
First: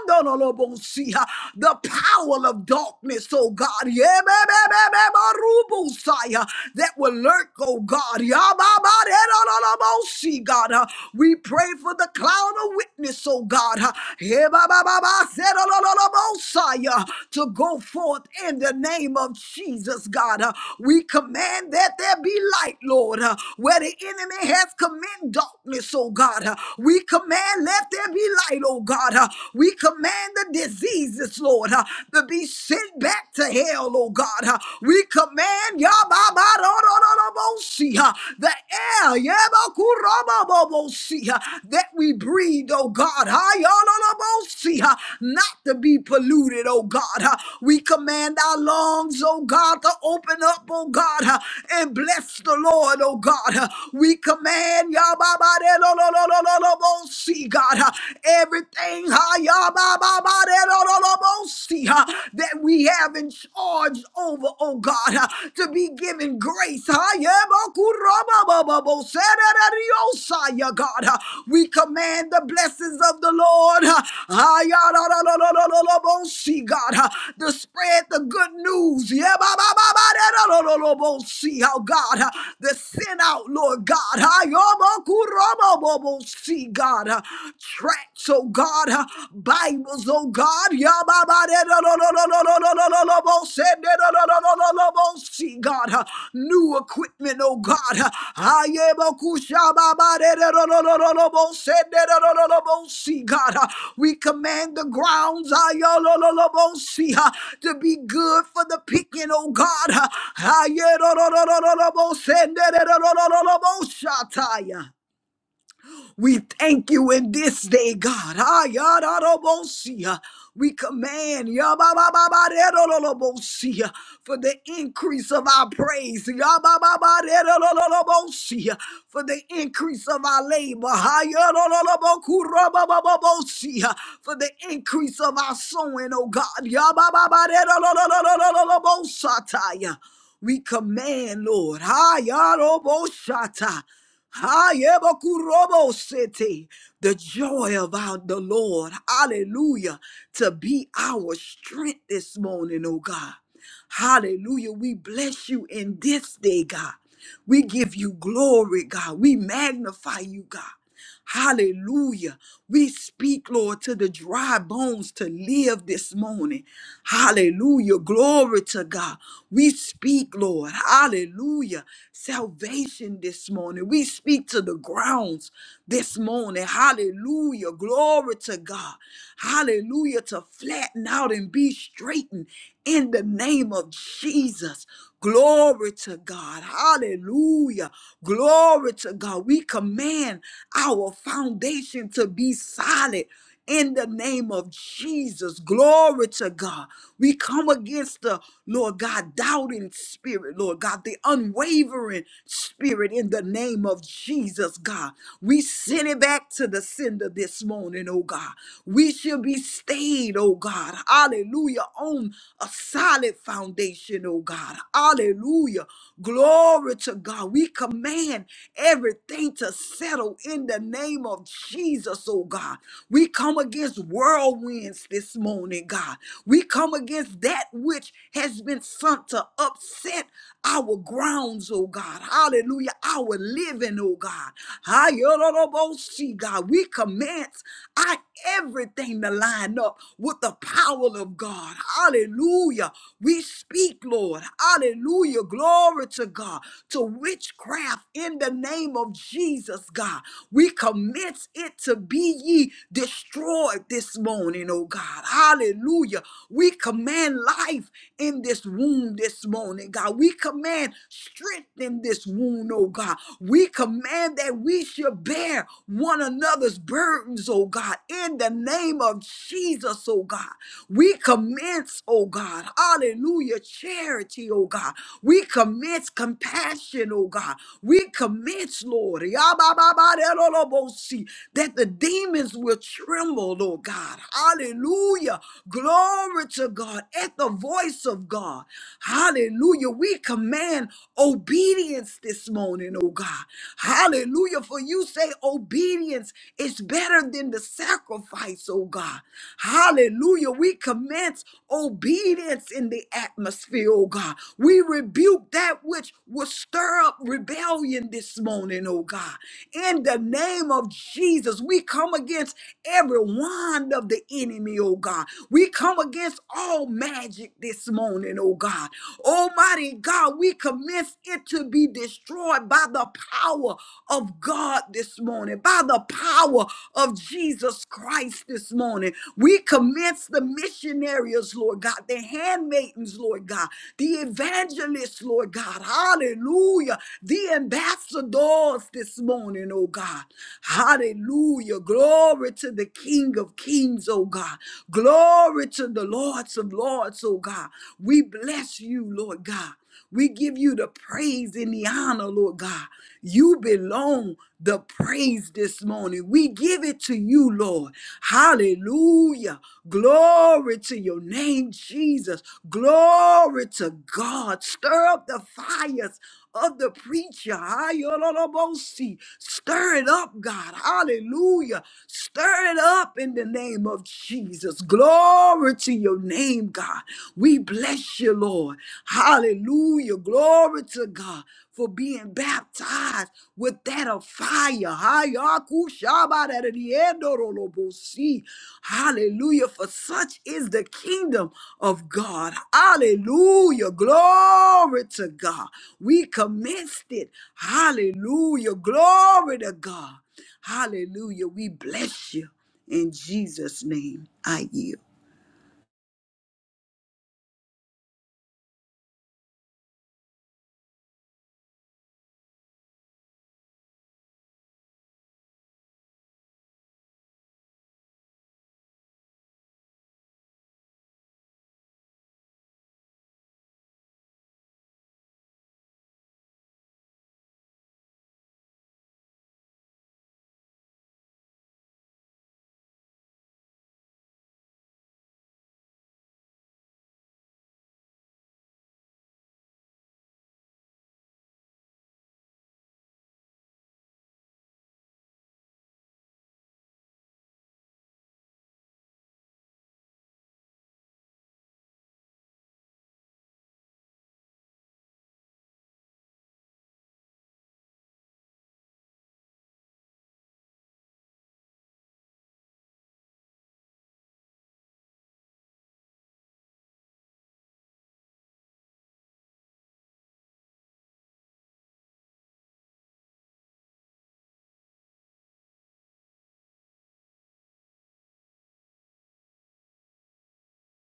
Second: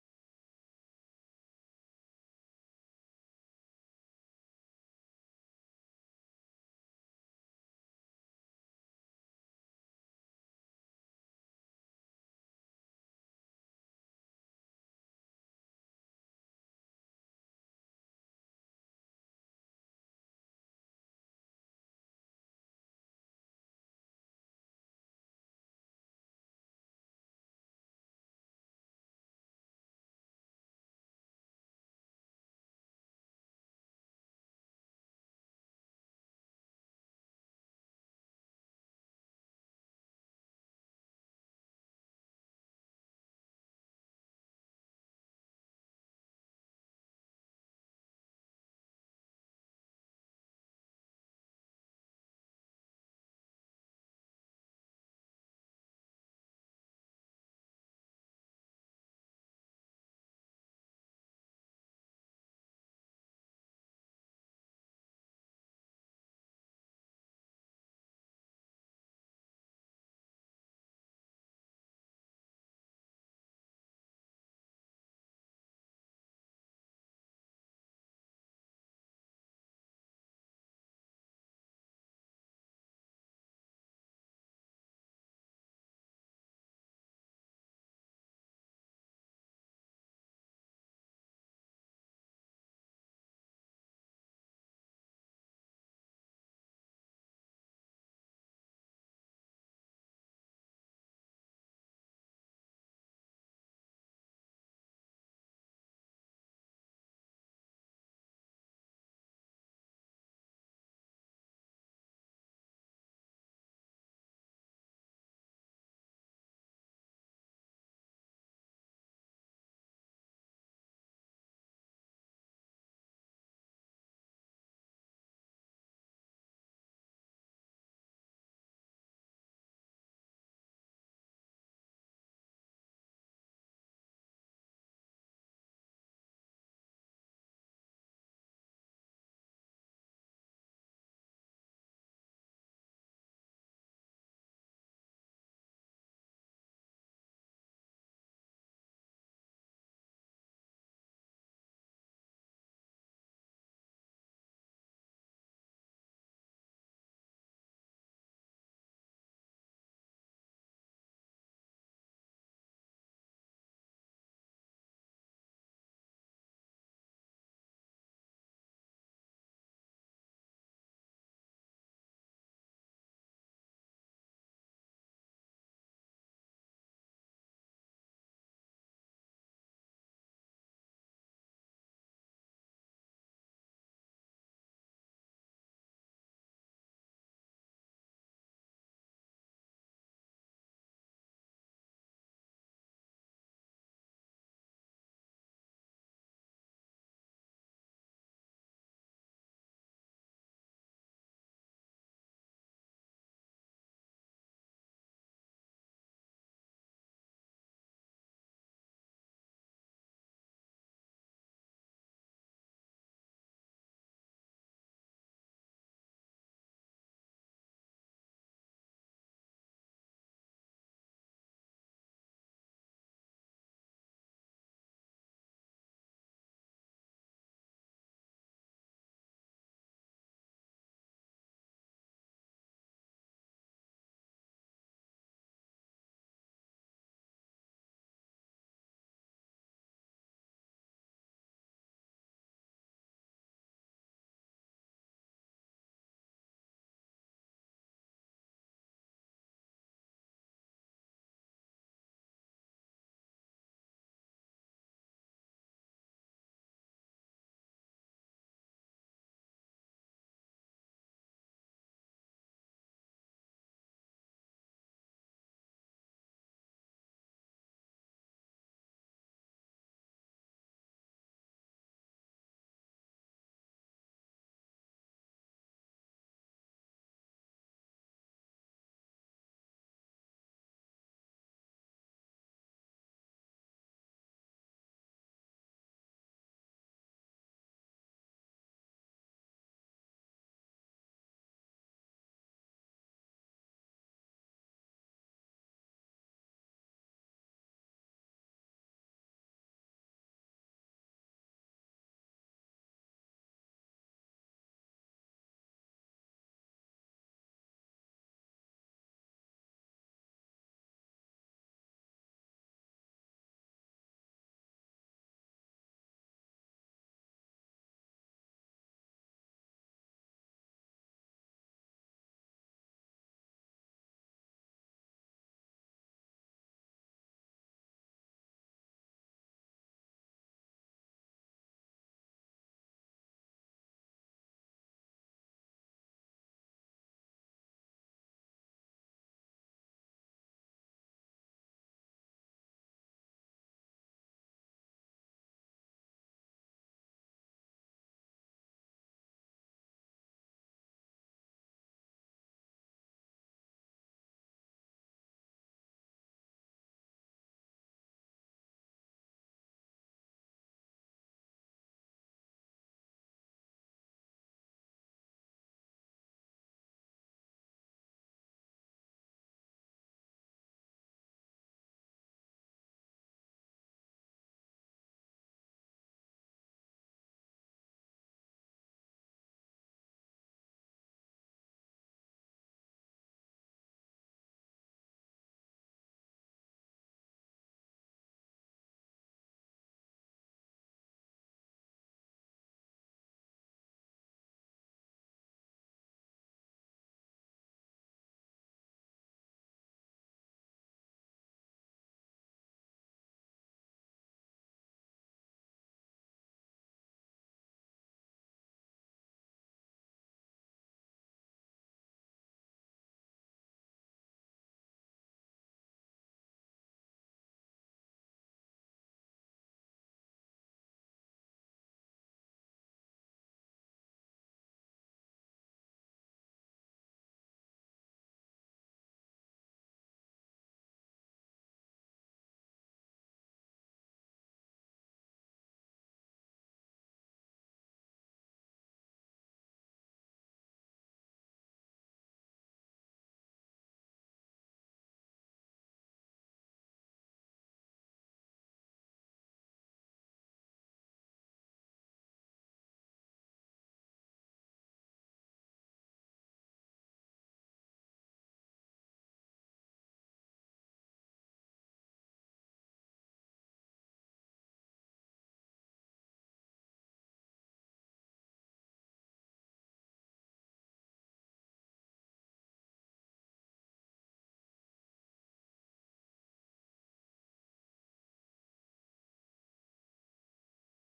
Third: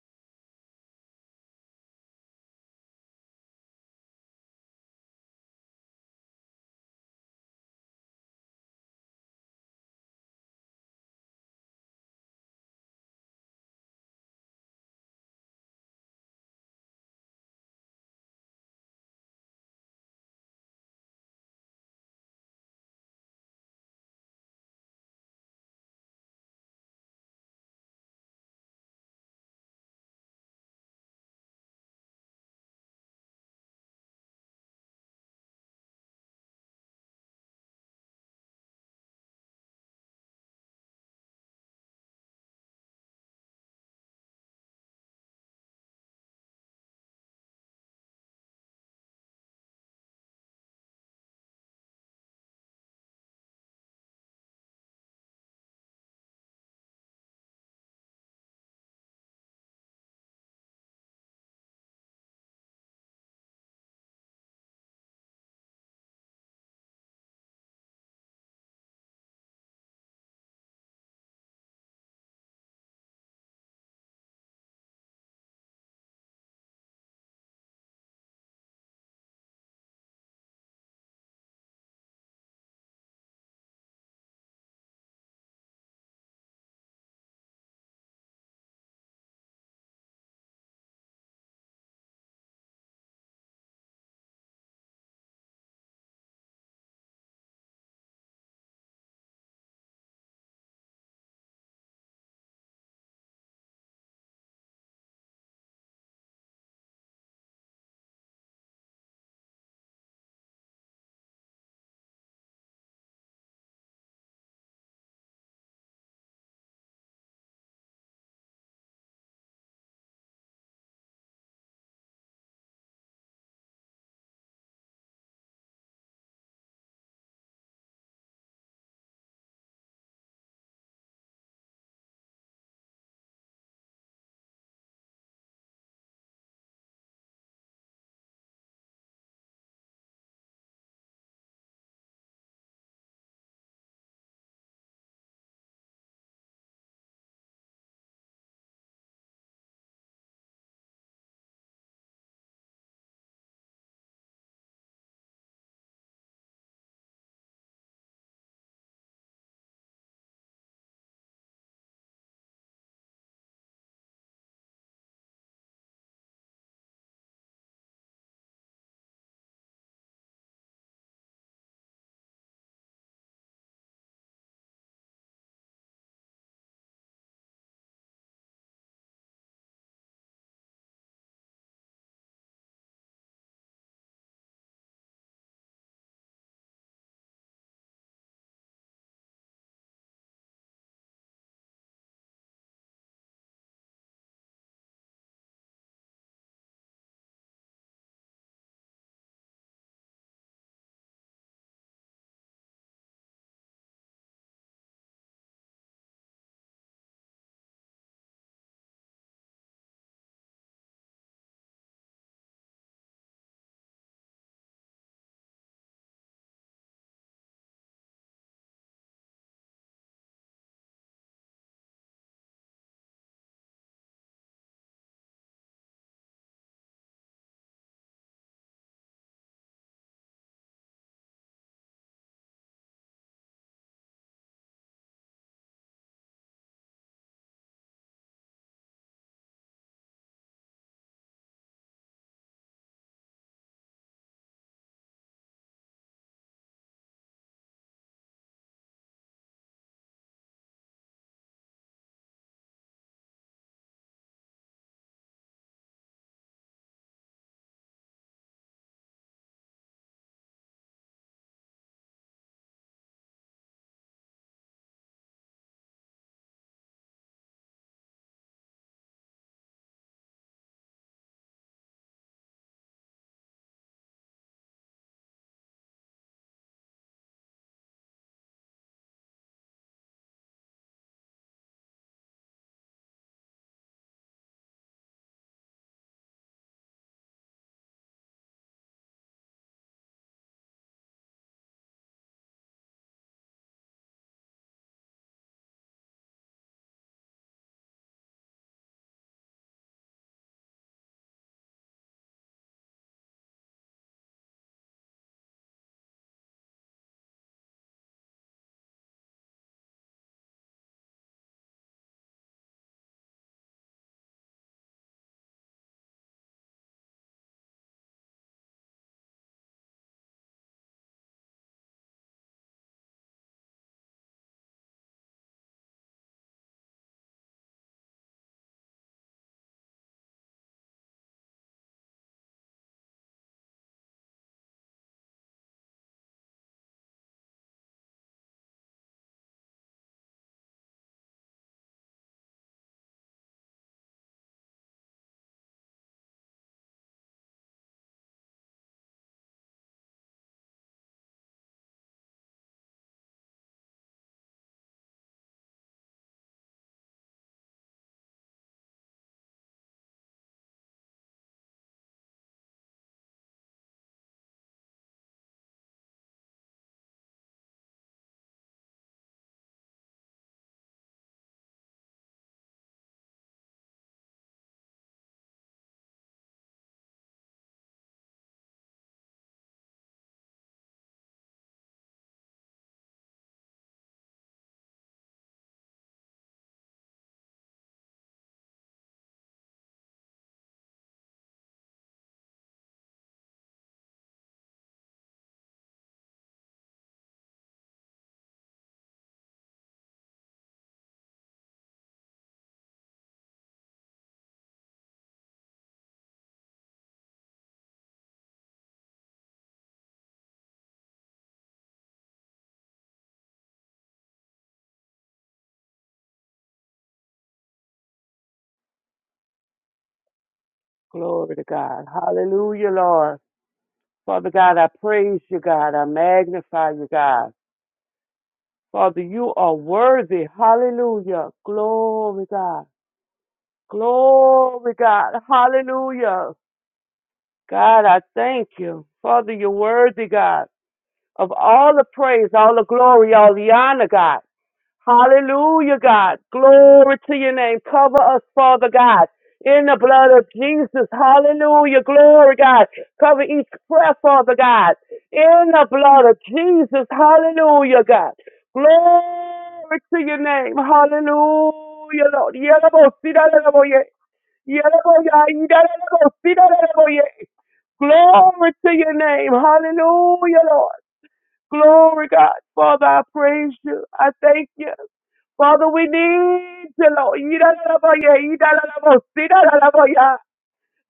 B: Yabababarererolobokiandololobosi, the power of darkness darkness, oh God, Yemememememarubusaya, that will lurk, oh God. Yamamarerororobosi, God, Uh, we pray for the cloud of witness, oh God, Uh, Yemamabaserorororobosaya, to go forth in the name of Jesus, God. Uh, We command that there be light, Lord, Uh, where the enemy has commanded darkness, oh God. Uh, We command, let there be light, oh God. Uh, We command the disease. Jesus, Lord, uh, to be sent back to hell, oh God. uh, we command Yababarodorobosi, uh, the air Yabakurobobobosi, uh, that we breathe, oh God, uh, Yololobosi, uh, not to be polluted, oh God. uh, we command our lungs, oh God, to open up, oh God, uh, and bless the Lord, oh God. uh, we command Yababarodorobosi, God, uh, everything things ba, ba, ba, de, do, do, do, bo, that we have in charge over, oh God, to be given grace. ha, ya, ba, ba, ba, oh, God, we command the blessings of the Lord. ha, ha, ya, da, da, do, do, do, do, God, to spread the good news. Yeah, ba, ba, ba, ba, da, da, lo, lo, lo, bo, God, to send out, Lord God. God. God, uh, tracts, oh God, uh, Bibles, oh God. See, God, uh, new equipment, oh God. uh, See, God, uh, we command the grounds see, uh, to be good for the picking, oh God. uh, we thank you in this day, God. Ah, yadadabosia. We command yababababaredololobosia, for the increase of our praise, yabababaredololobosia, for the increase of our labor, ah, yadololobokurobababosia, for the increase of our sowing, oh God. yabababaredolololobosataya. We command, Lord. Hayaroboshata. Hayabakurobosete. The joy of our the Lord. Hallelujah. To be our strength this morning, oh God. Hallelujah. We bless you in this day, God. We give you glory, God. We magnify you, God. Hallelujah. We speak, Lord, to the dry bones to live this morning. Hallelujah. Glory to God. We speak, Lord. Hallelujah. Salvation this morning. We speak to the grounds this morning. Hallelujah. Glory to God. Hallelujah. To flatten out and be straightened in the name of Jesus. Glory to God. Hallelujah. Glory to God. We command our our foundation to be solid in the name of Jesus. Glory to God. We come against the Lord God doubting spirit, Lord God, the unwavering spirit in the name of Jesus, God. We send it back to the sender this morning, oh God. We should be stayed, oh God. Hallelujah. On a solid foundation, oh God. Hallelujah. Glory to God. We command everything to settle in the name name of Jesus, oh God. We come against whirlwinds this morning, God. We come against that which has been sent to upset our grounds, oh God. Hallelujah. Our living, oh God. Hallelujah, God. We commence I everything to line up with the power of God. Hallelujah. We speak, Lord. Hallelujah. Glory to God. To witchcraft in the name of Jesus, God. We commits it to be ye destroyed this morning, oh God. Hallelujah. We command life in this womb this morning, God. We command strength in this womb, oh God. We command that we should bear one another's burdens, oh God, in the name of Jesus, oh God. We commence, oh God, hallelujah, charity, oh God. We commence compassion, oh God. We commence, Lord see that the demons will tremble, Lord God. Hallelujah. Glory to God at the voice of God. Hallelujah. We command obedience this morning, oh God. Hallelujah. For you say obedience is better than the sacrifice, oh God. Hallelujah. We commence obedience in the atmosphere, oh God. We rebuke that which will stir up rebellion this morning, oh God. In the name name of Jesus, we come against every wand of the enemy, oh God. We come against all magic this morning, oh God. Almighty God, we commence it to be destroyed by the power of God this morning, by the power of Jesus Christ this morning. We commence the missionaries, Lord God, the handmaidens, Lord God, the evangelists, Lord God, hallelujah, the ambassadors this morning, oh God. Hallelujah. Glory to the King of Kings, oh God. Glory to the Lords of Lords, oh God. We bless you, Lord God. We give you the praise and the honor, Lord God. You belong the praise this morning. We give it to you, Lord. Hallelujah. Glory to your name, Jesus. Glory to God. Stir up the fires of the preacher. Ayololobosi. Stir it up, God. Hallelujah. Stir it up in the name of Jesus. Glory to your name, God. We bless you, Lord. Hallelujah. Glory to God for being baptized with that of fire. Hayakushabaradiendorolobosi. Hallelujah. For such is the kingdom of God. Hallelujah. Glory to God. We commenced it. Hallelujah. Glory to God. Hallelujah. We bless you. In Jesus' name, I yield.
C: Glory to God. Hallelujah, Lord. Father God, I praise you, God. I magnify you, God. Father, you are worthy. Hallelujah. Glory, God. Glory, God. Hallelujah. God, I thank you. Father, you're worthy, God, of all the praise, all the glory, all the honor, God. Hallelujah, God. Glory to your name. Cover us, Father God. In the blood of Jesus. Hallelujah. Glory, God. Cover each prayer, Father God. In the blood of Jesus. Hallelujah, God. Glory to your name. Hallelujah, Lord. Yalabosidalaboye. Yalaboya, yidalabosidalaboye. Glory to your name. Hallelujah, Lord. Glory, God. Father, I praise you. I thank you. Father, we need you, Lord. Yidalalaboya, yidalalaboya, sidalalaboya.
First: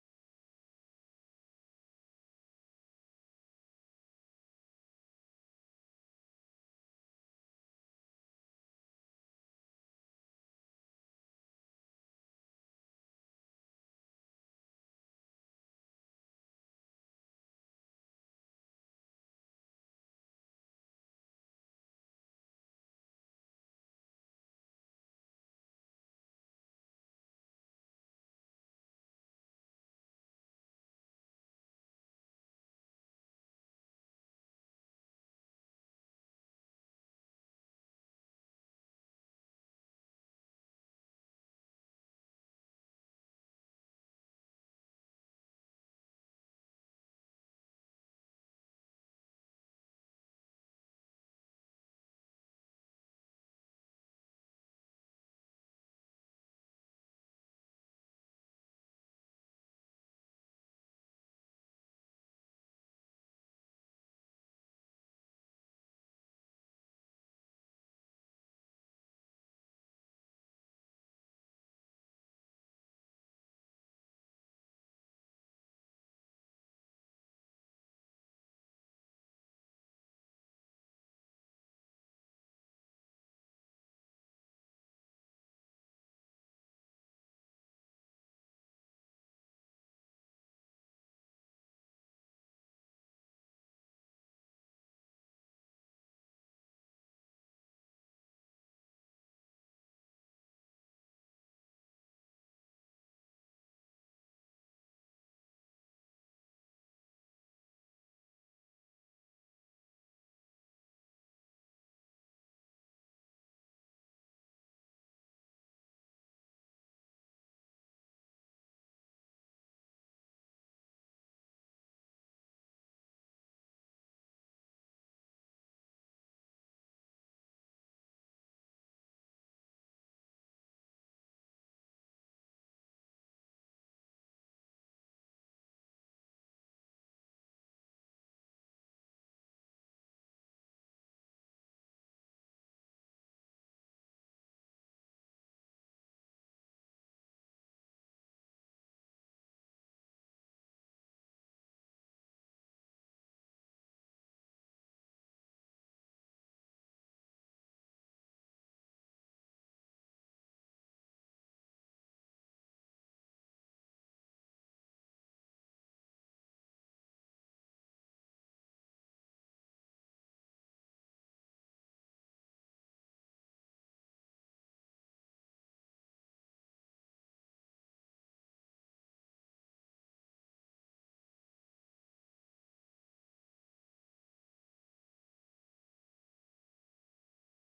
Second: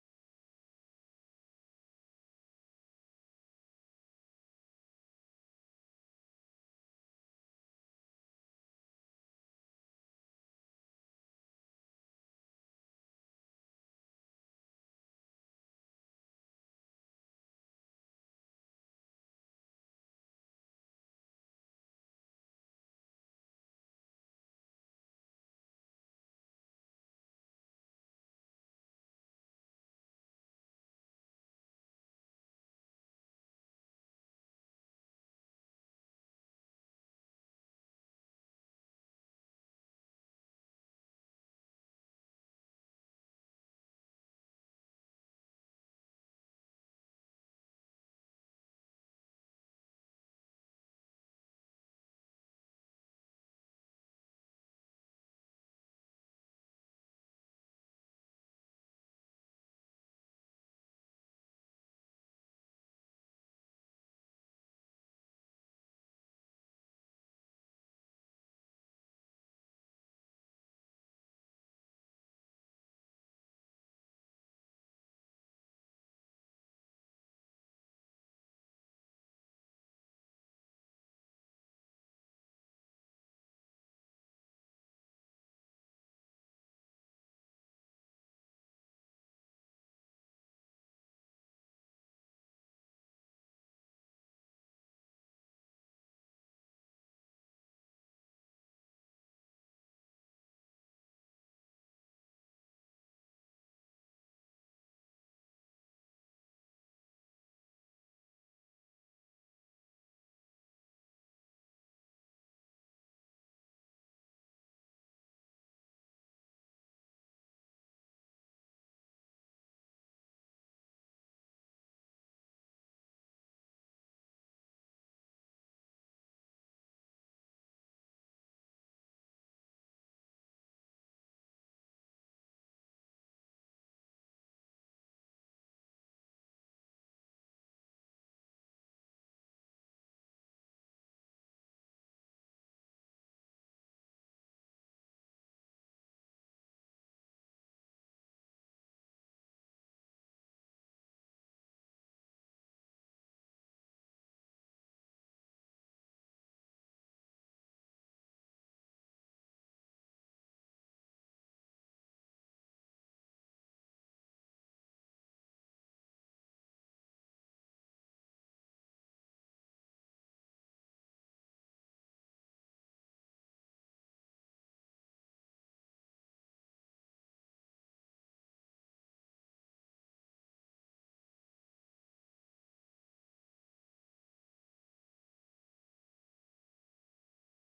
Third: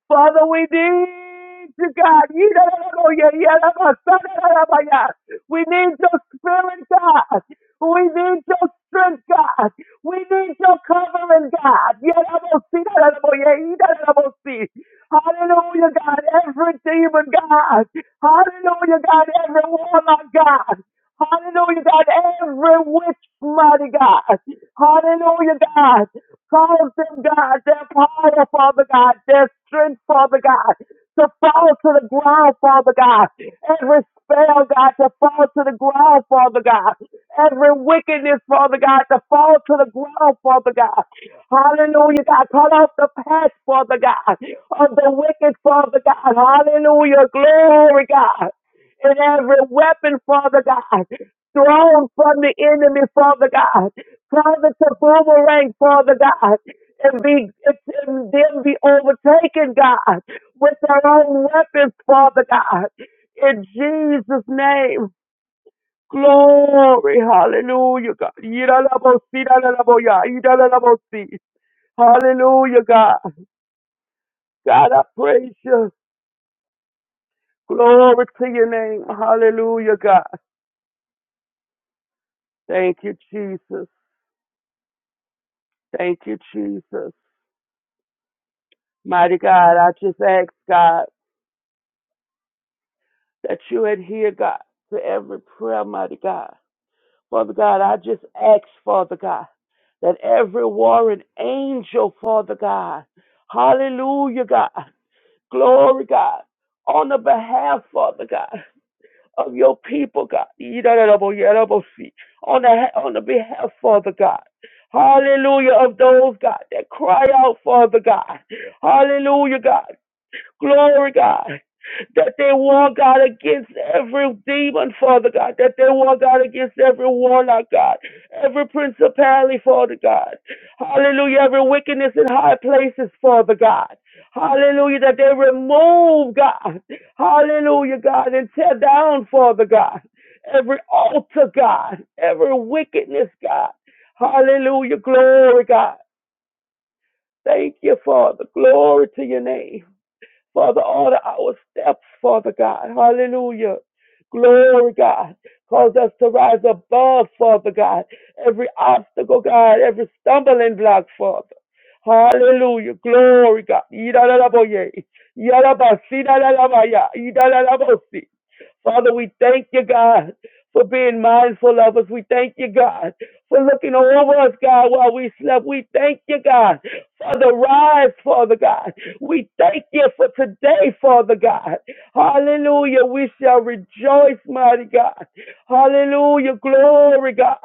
C: Father, we need you, God. Yidalalaboya, yidalalaboya, sadalalaboya. We need your spirit, God. We need your strength, God. We need your covering, God. Yidalalaboya, sidalalaboya, yidalalaboya. Hallelujah, God. Every demon, God. Hallelujah, God. Every warlock, God. Hallelujah, God. Every witch, mighty God. Hallelujah, God. Cause them, God, their power, Father God, their strength, Father God, to fall to the ground, Father God. Every spell, God, to fall to the ground, Father God. Every wickedness, Father God, to fall to the ground, Father God. Hallelujah, God. Cut off the path, Father God, of the wicked, Father God. Hallelujah. Glory, God and every weapon, Father God, thrown from the enemy, Father God, Father to boomerang, Father God, and be and then be overtaken, God, with their own weapons, Father God, in Jesus' name. Glory, hallelujah, God. Yidalabosi, dadalaboya, yidalabosi. Hallelujah, God. God, I praise you. Glory to your name. Hallelujah, God. Thank you, Jesus. Thank you, Jesus. Mighty God, I just ask God that you adhere, God, to every prayer, mighty God. Father God, I just ask, Father God, that every warring angel, Father God, hallelujah, God, glory, God, on the behalf, Father God, of your people, God, on the, on the behalf, Father God, hallelujah, of those, God, that cry out, Father God, hallelujah, God. Glory, God. That they war, God, against every demon, Father God. That they war, God, against every warlock, God. Every principality, Father God. Hallelujah. Every wickedness in high places, Father God. Hallelujah. That they remove, God. Hallelujah, God. And tear down, Father God. Every altar, God. Every wickedness, God. Hallelujah. Glory, God. Thank you, Father. Glory to your name. Father, order our steps, Father God. Hallelujah. Glory, God. Cause us to rise above, Father God. Every obstacle, God. Every stumbling block, Father. Hallelujah. Glory, God. Yidadadaboye. Yadabasi, dadadabaya. Father, we thank you, God, for being mindful of us. We thank you, God, for looking over us, God, while we slept. We thank you, God, for the rise, Father God. We thank you for today, Father God. Hallelujah. We shall rejoice, mighty God. Hallelujah. Glory, God.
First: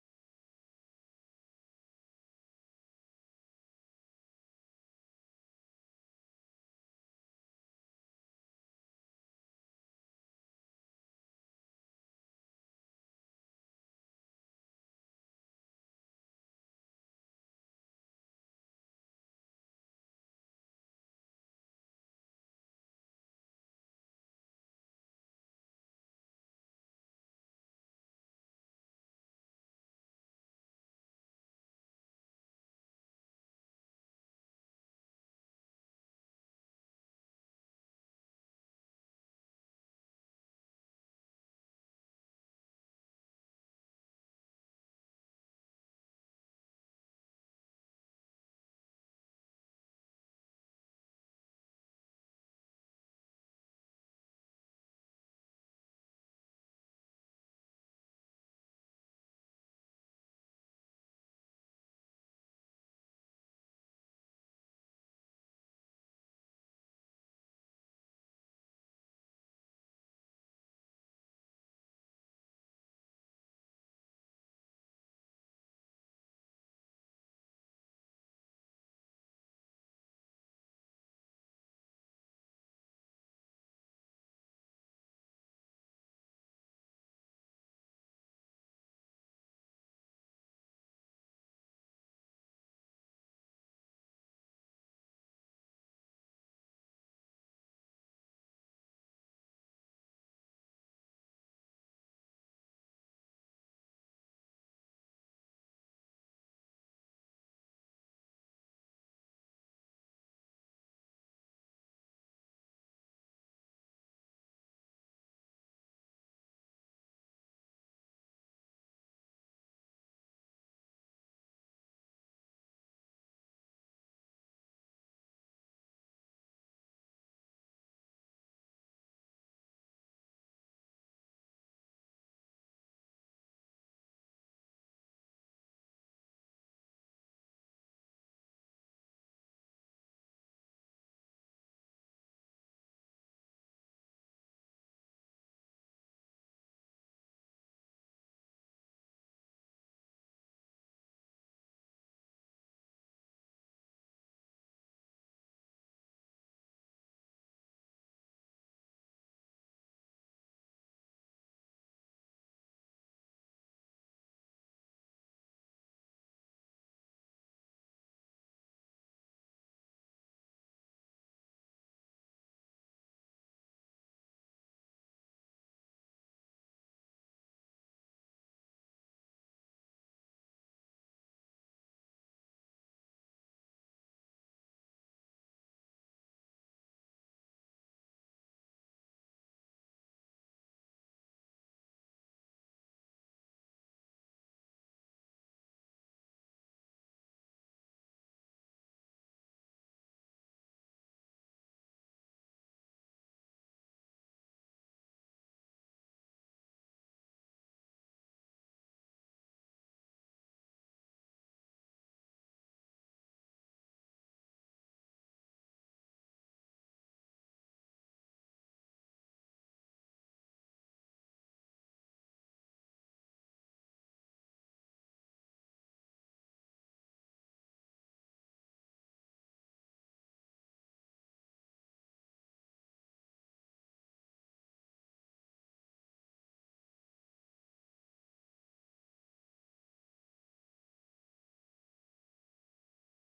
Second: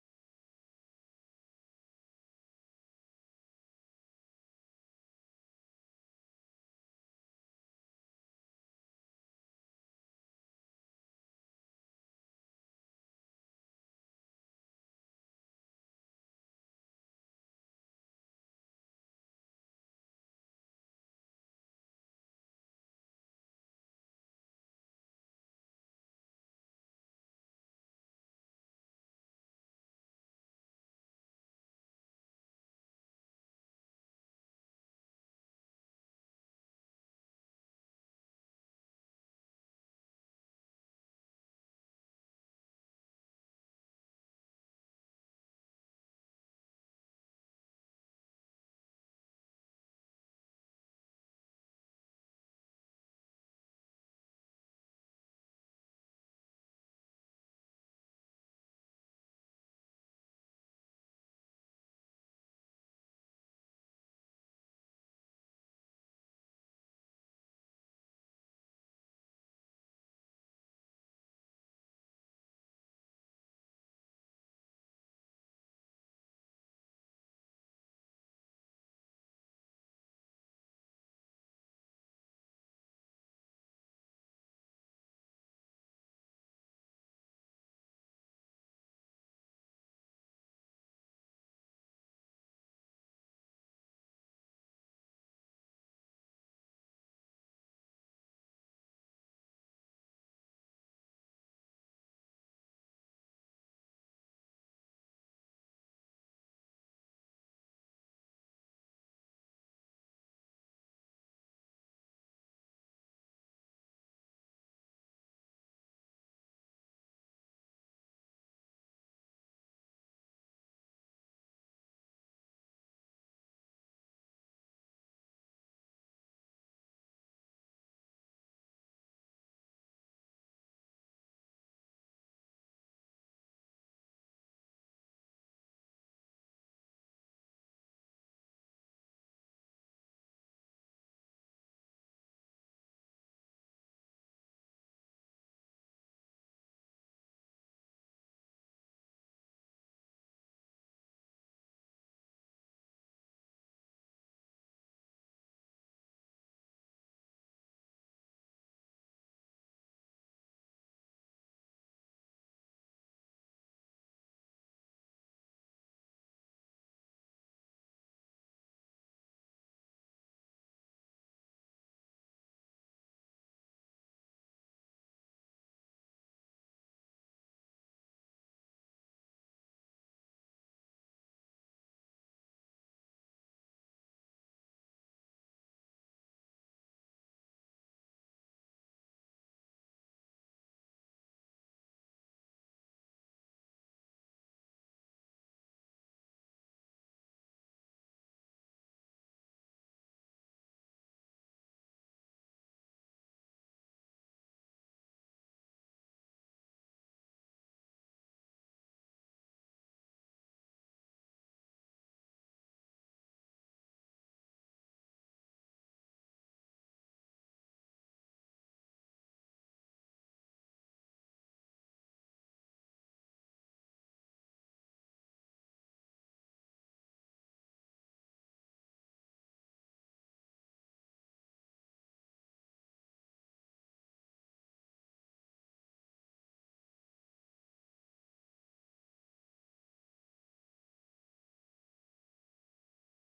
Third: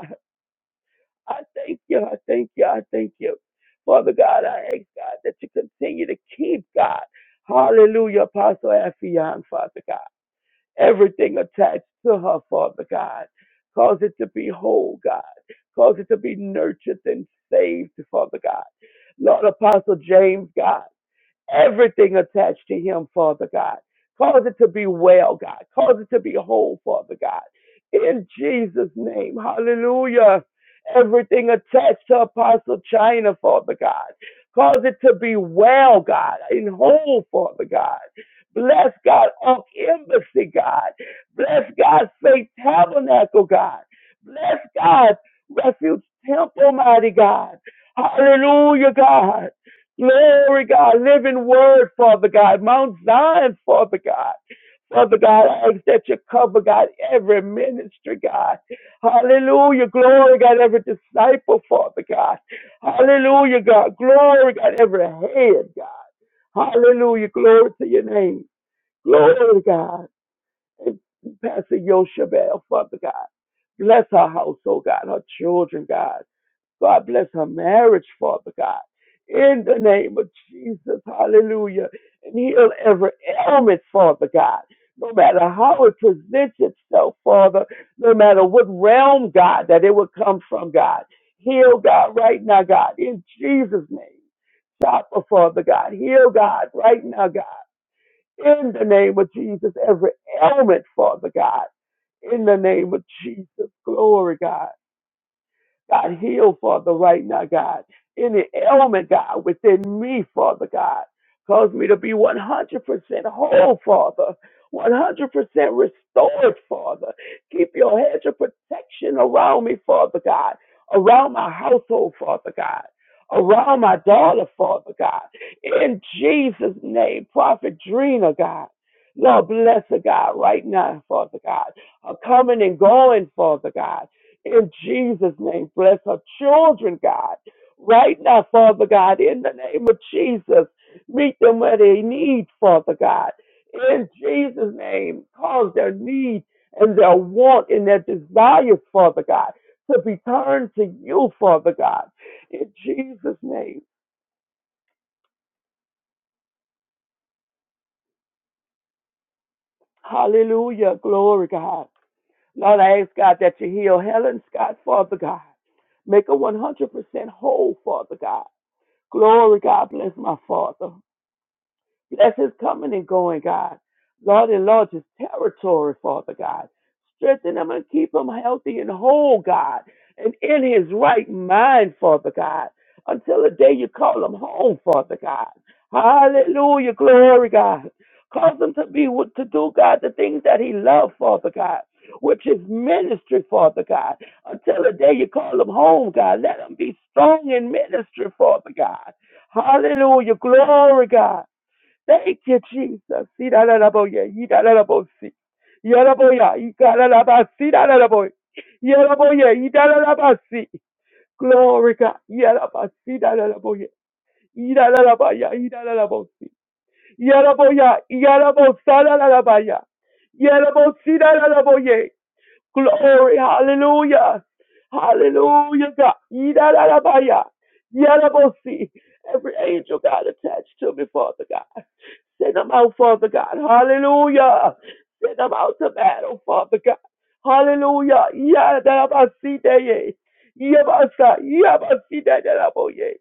C: I thank you. I thank you. I thank you. Father God, I ask God that you continue to keep God. Hallelujah, Apostle Affion, Father God everything attached to her, Father God. Cause it to be whole, God. Cause it to be nurtured and saved, Father God. Lord Apostle James, God everything attached to him, Father God. Cause it to be well, God. Cause it to be whole, Father God. In Jesus' name, hallelujah. Everything attached to Apostle China, Father God. Cause it to be well, God, in whole, Father God. Bless God, Ark Embassy, God. Bless God, Faith Tabernacle, God. Bless God, Refuge Temple, mighty God. Hallelujah, God. Glory, God. Living word, Father God. Mount Zion, Father God. Father God, I ask that you cover, God, every ministry, God. Hallelujah. Glory, God, every disciple, Father God. Hallelujah, God. Glory, God, every head, God. Hallelujah. Glory to your name. Glory, God. And Pastor Yoshabel, Father God. Bless her household, God, her children, God. God bless her marriage, Father God. In the name of Jesus, hallelujah. And heal every ailment, Father God. No matter how it presents itself, Father, no matter what realm, God, that it would come from, God. Heal, God, right now, God, in Jesus' name. Stop, oh, Father God. Heal, God, right now, God. In the name of Jesus, every ailment, Father God. In the name of Jesus, glory, God. God, heal, Father, right now, God. Any ailment, God, within me, Father God. Cause me to be 100% whole, Father. 100% restored, Father. Keep your hedge of protection around me, Father God. Around my household, Father God. Around my daughter, Father God. In Jesus' name, Prophet Drina, God. Lord, bless her, God, right now, Father God. Her coming and going, Father God. In Jesus' name, bless her children, God. Right now, Father God, in the name of Jesus, meet them where they need, Father God. In Jesus' name, cause their need and their want and their desires, Father God, to be turned to you, Father God. In Jesus' name, hallelujah, glory, God. Lord, I ask God that you heal Helen Scott, Father God. Make her 100% whole, Father God. Glory, God bless my father. Bless his coming and going, God. Lord, enlarge his territory, Father God. Strengthen him and keep him healthy and whole, God, and in his right mind, Father God, until the day you call him home, Father God. Hallelujah, glory, God. Cause him to be what to do, God, the things that he loved, Father God, which is ministry, Father God. Until the day you call him home, God, let him be strong in ministry, Father God. Hallelujah, glory, God. Thank you, Jesus. Yidadadaboye, yidadadabosi. Yadaboya, yidadadabasi, yidadadaboye. Yadaboye, yidadadabasi. Glory God. Yadabasi, yidadadaboye. Yidadadabaya, yidadadabosi. Yadaboya, yadabosa, yadadabaya. Yadabosi, yadadaboye. Glory, hallelujah. Hallelujah, God. Yidadadabaya. Yadabosi. Every angel, God, attached to me, Father God. Send them out, Father God. Hallelujah. Send them out to battle, Father God. Hallelujah. Yadadabasideye. Yabasa. Yabasidadadaboye.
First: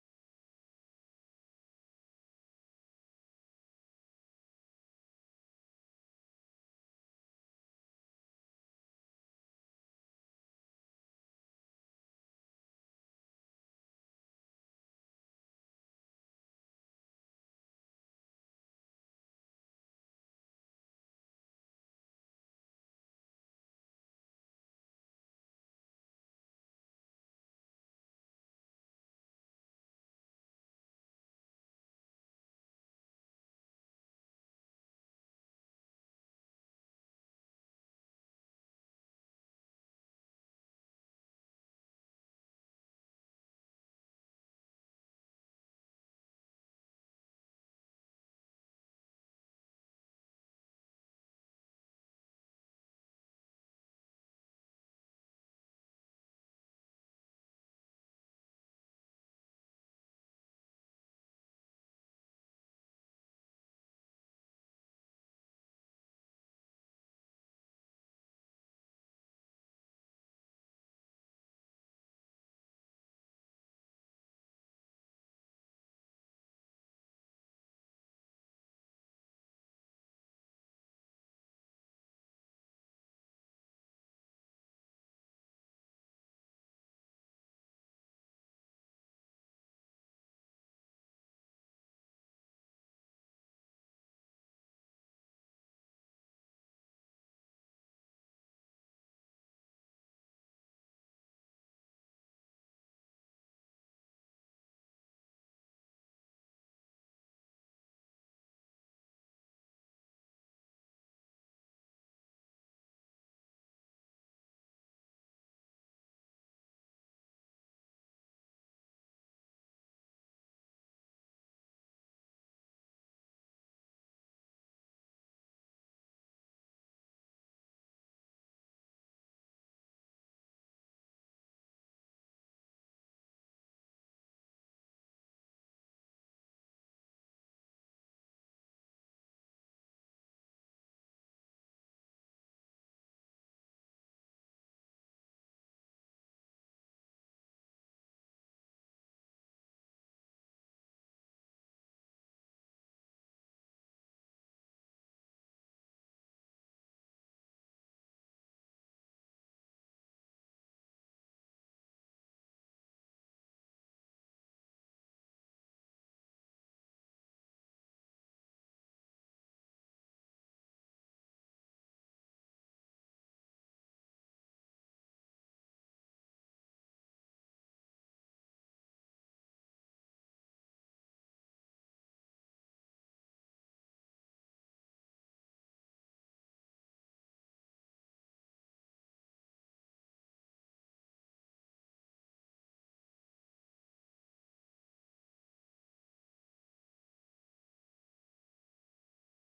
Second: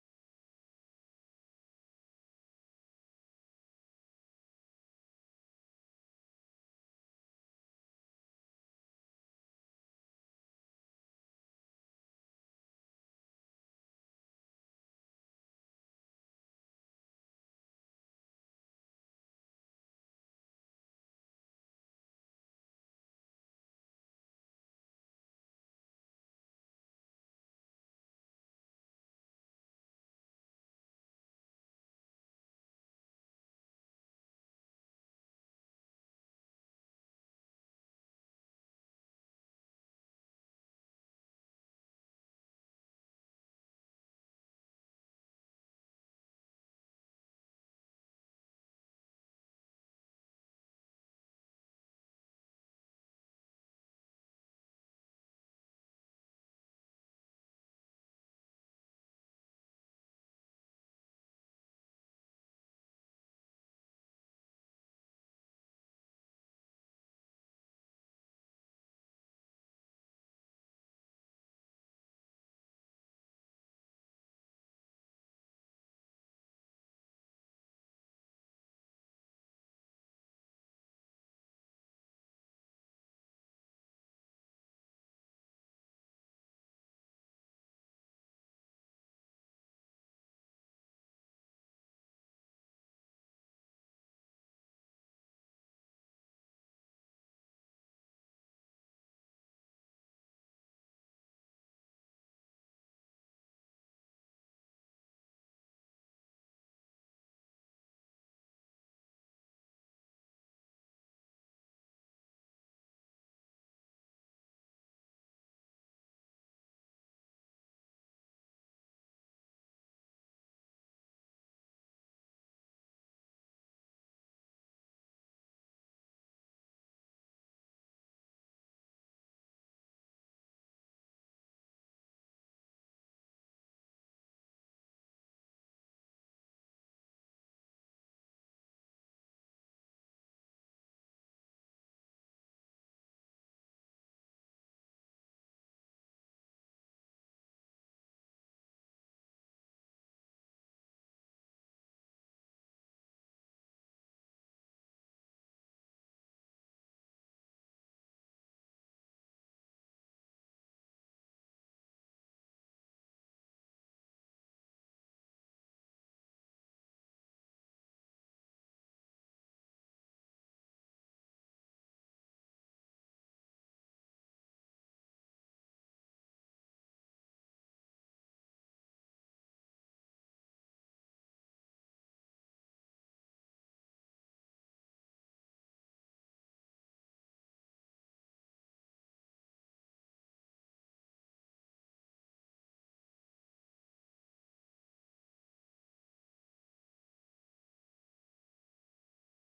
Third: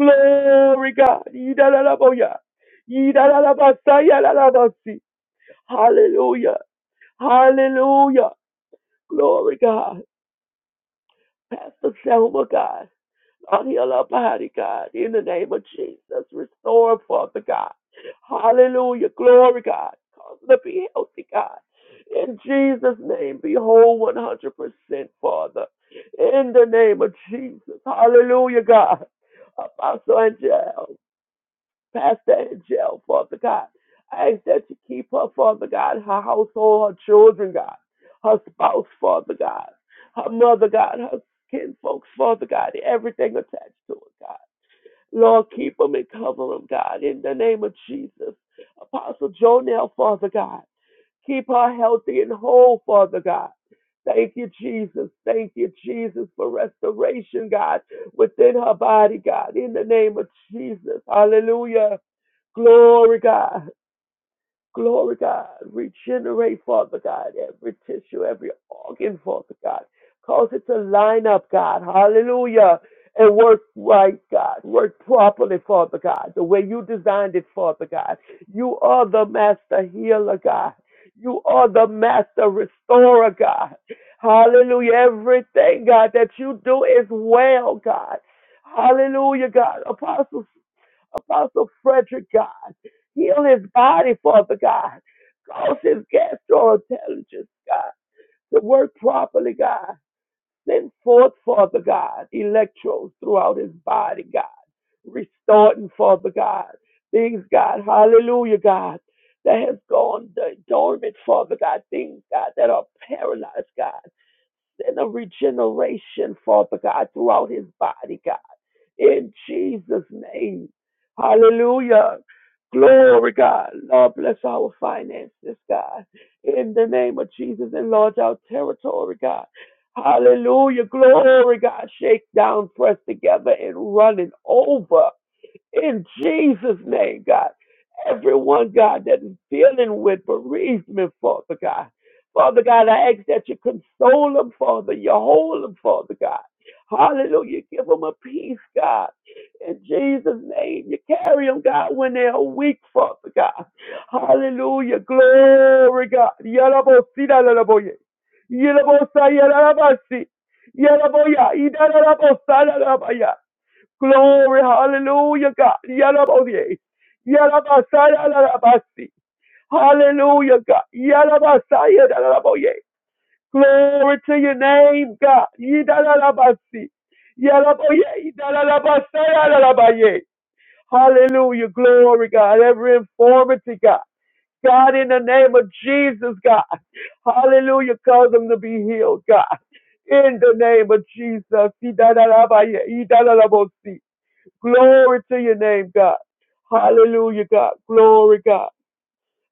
C: Glory, God. Yidadadaboya. Yidadadabasa. Yadadabasi. Hallelujah. Hallelujah. Glory, God. Pastor Selma, God, on heal her body, God, in the name of Jesus. Restore, Father God. Hallelujah. Glory, God. Cause her to be healthy, God. In Jesus' name, be whole 100%, Father. In the name of Jesus. Hallelujah, God. Apostle Angel. Pastor Angel, Father God. I ask that you keep her, Father God, her household, her children, God, her spouse, Father God, her mother, God, her kinfolks, Father God, everything attached to it, God. Lord, keep them and cover them, God, in the name of Jesus. Apostle Jonell, Father God, keep her healthy and whole, Father God. Thank you, Jesus. Thank you, Jesus, for restoration, God, within her body, God, in the name of Jesus. Hallelujah. Glory, God. Glory, God. Regenerate, Father God, every tissue, every organ, Father God. Cause it to line up, God. Hallelujah. And work right, God. Work properly, Father God, the way you designed it, Father God. You are the master healer, God. You are the master restorer, God. Hallelujah. Everything, God, that you do is well, God. Hallelujah, God. Apostle Apostle Frederick, God. Heal his body, Father God. Cause his gastroenterologist, God, to work properly, God. Send forth, Father God, electrodes throughout his body, God. Restoring, Father God. Things, God, hallelujah, God, that has gone dormant, Father God. Things, God, that are paralyzed, God. Send a regeneration, Father God, throughout his body, God in Jesus' name. Hallelujah. Glory, God. Lord, bless our finances, God. In the name of Jesus, enlarge our territory, God. Hallelujah. Glory, God. Shake down, press together, and running over. In Jesus' name, God. Everyone, God, that is dealing with bereavement, Father God. Father God, I ask that you console them, Father. You hold them, Father God. Hallelujah. Give them a peace, God. In Jesus' name, you carry them, God, when they are weak, Father God. Hallelujah. Glory, God. Yalabosita, lalaboye. Yalabosa, yalalabasi. Yalaboya, idalabosala, Glory, hallelujah, God. Yarabodie. Yarabasaya, yarabasi. Hallelujah, God. Yarabasaya, yaraboye. Glory to your name, God. Yidarabasi. Yaraboye, yidarabasaya, yarabaye. Hallelujah, glory, God. Every infirmity, God. God, in the name of Jesus, God. Hallelujah, cause them to be healed, God. In the name of Jesus. Yidarabaye, yidarabosi. Glory to your name, God. Hallelujah, God. Glory, God.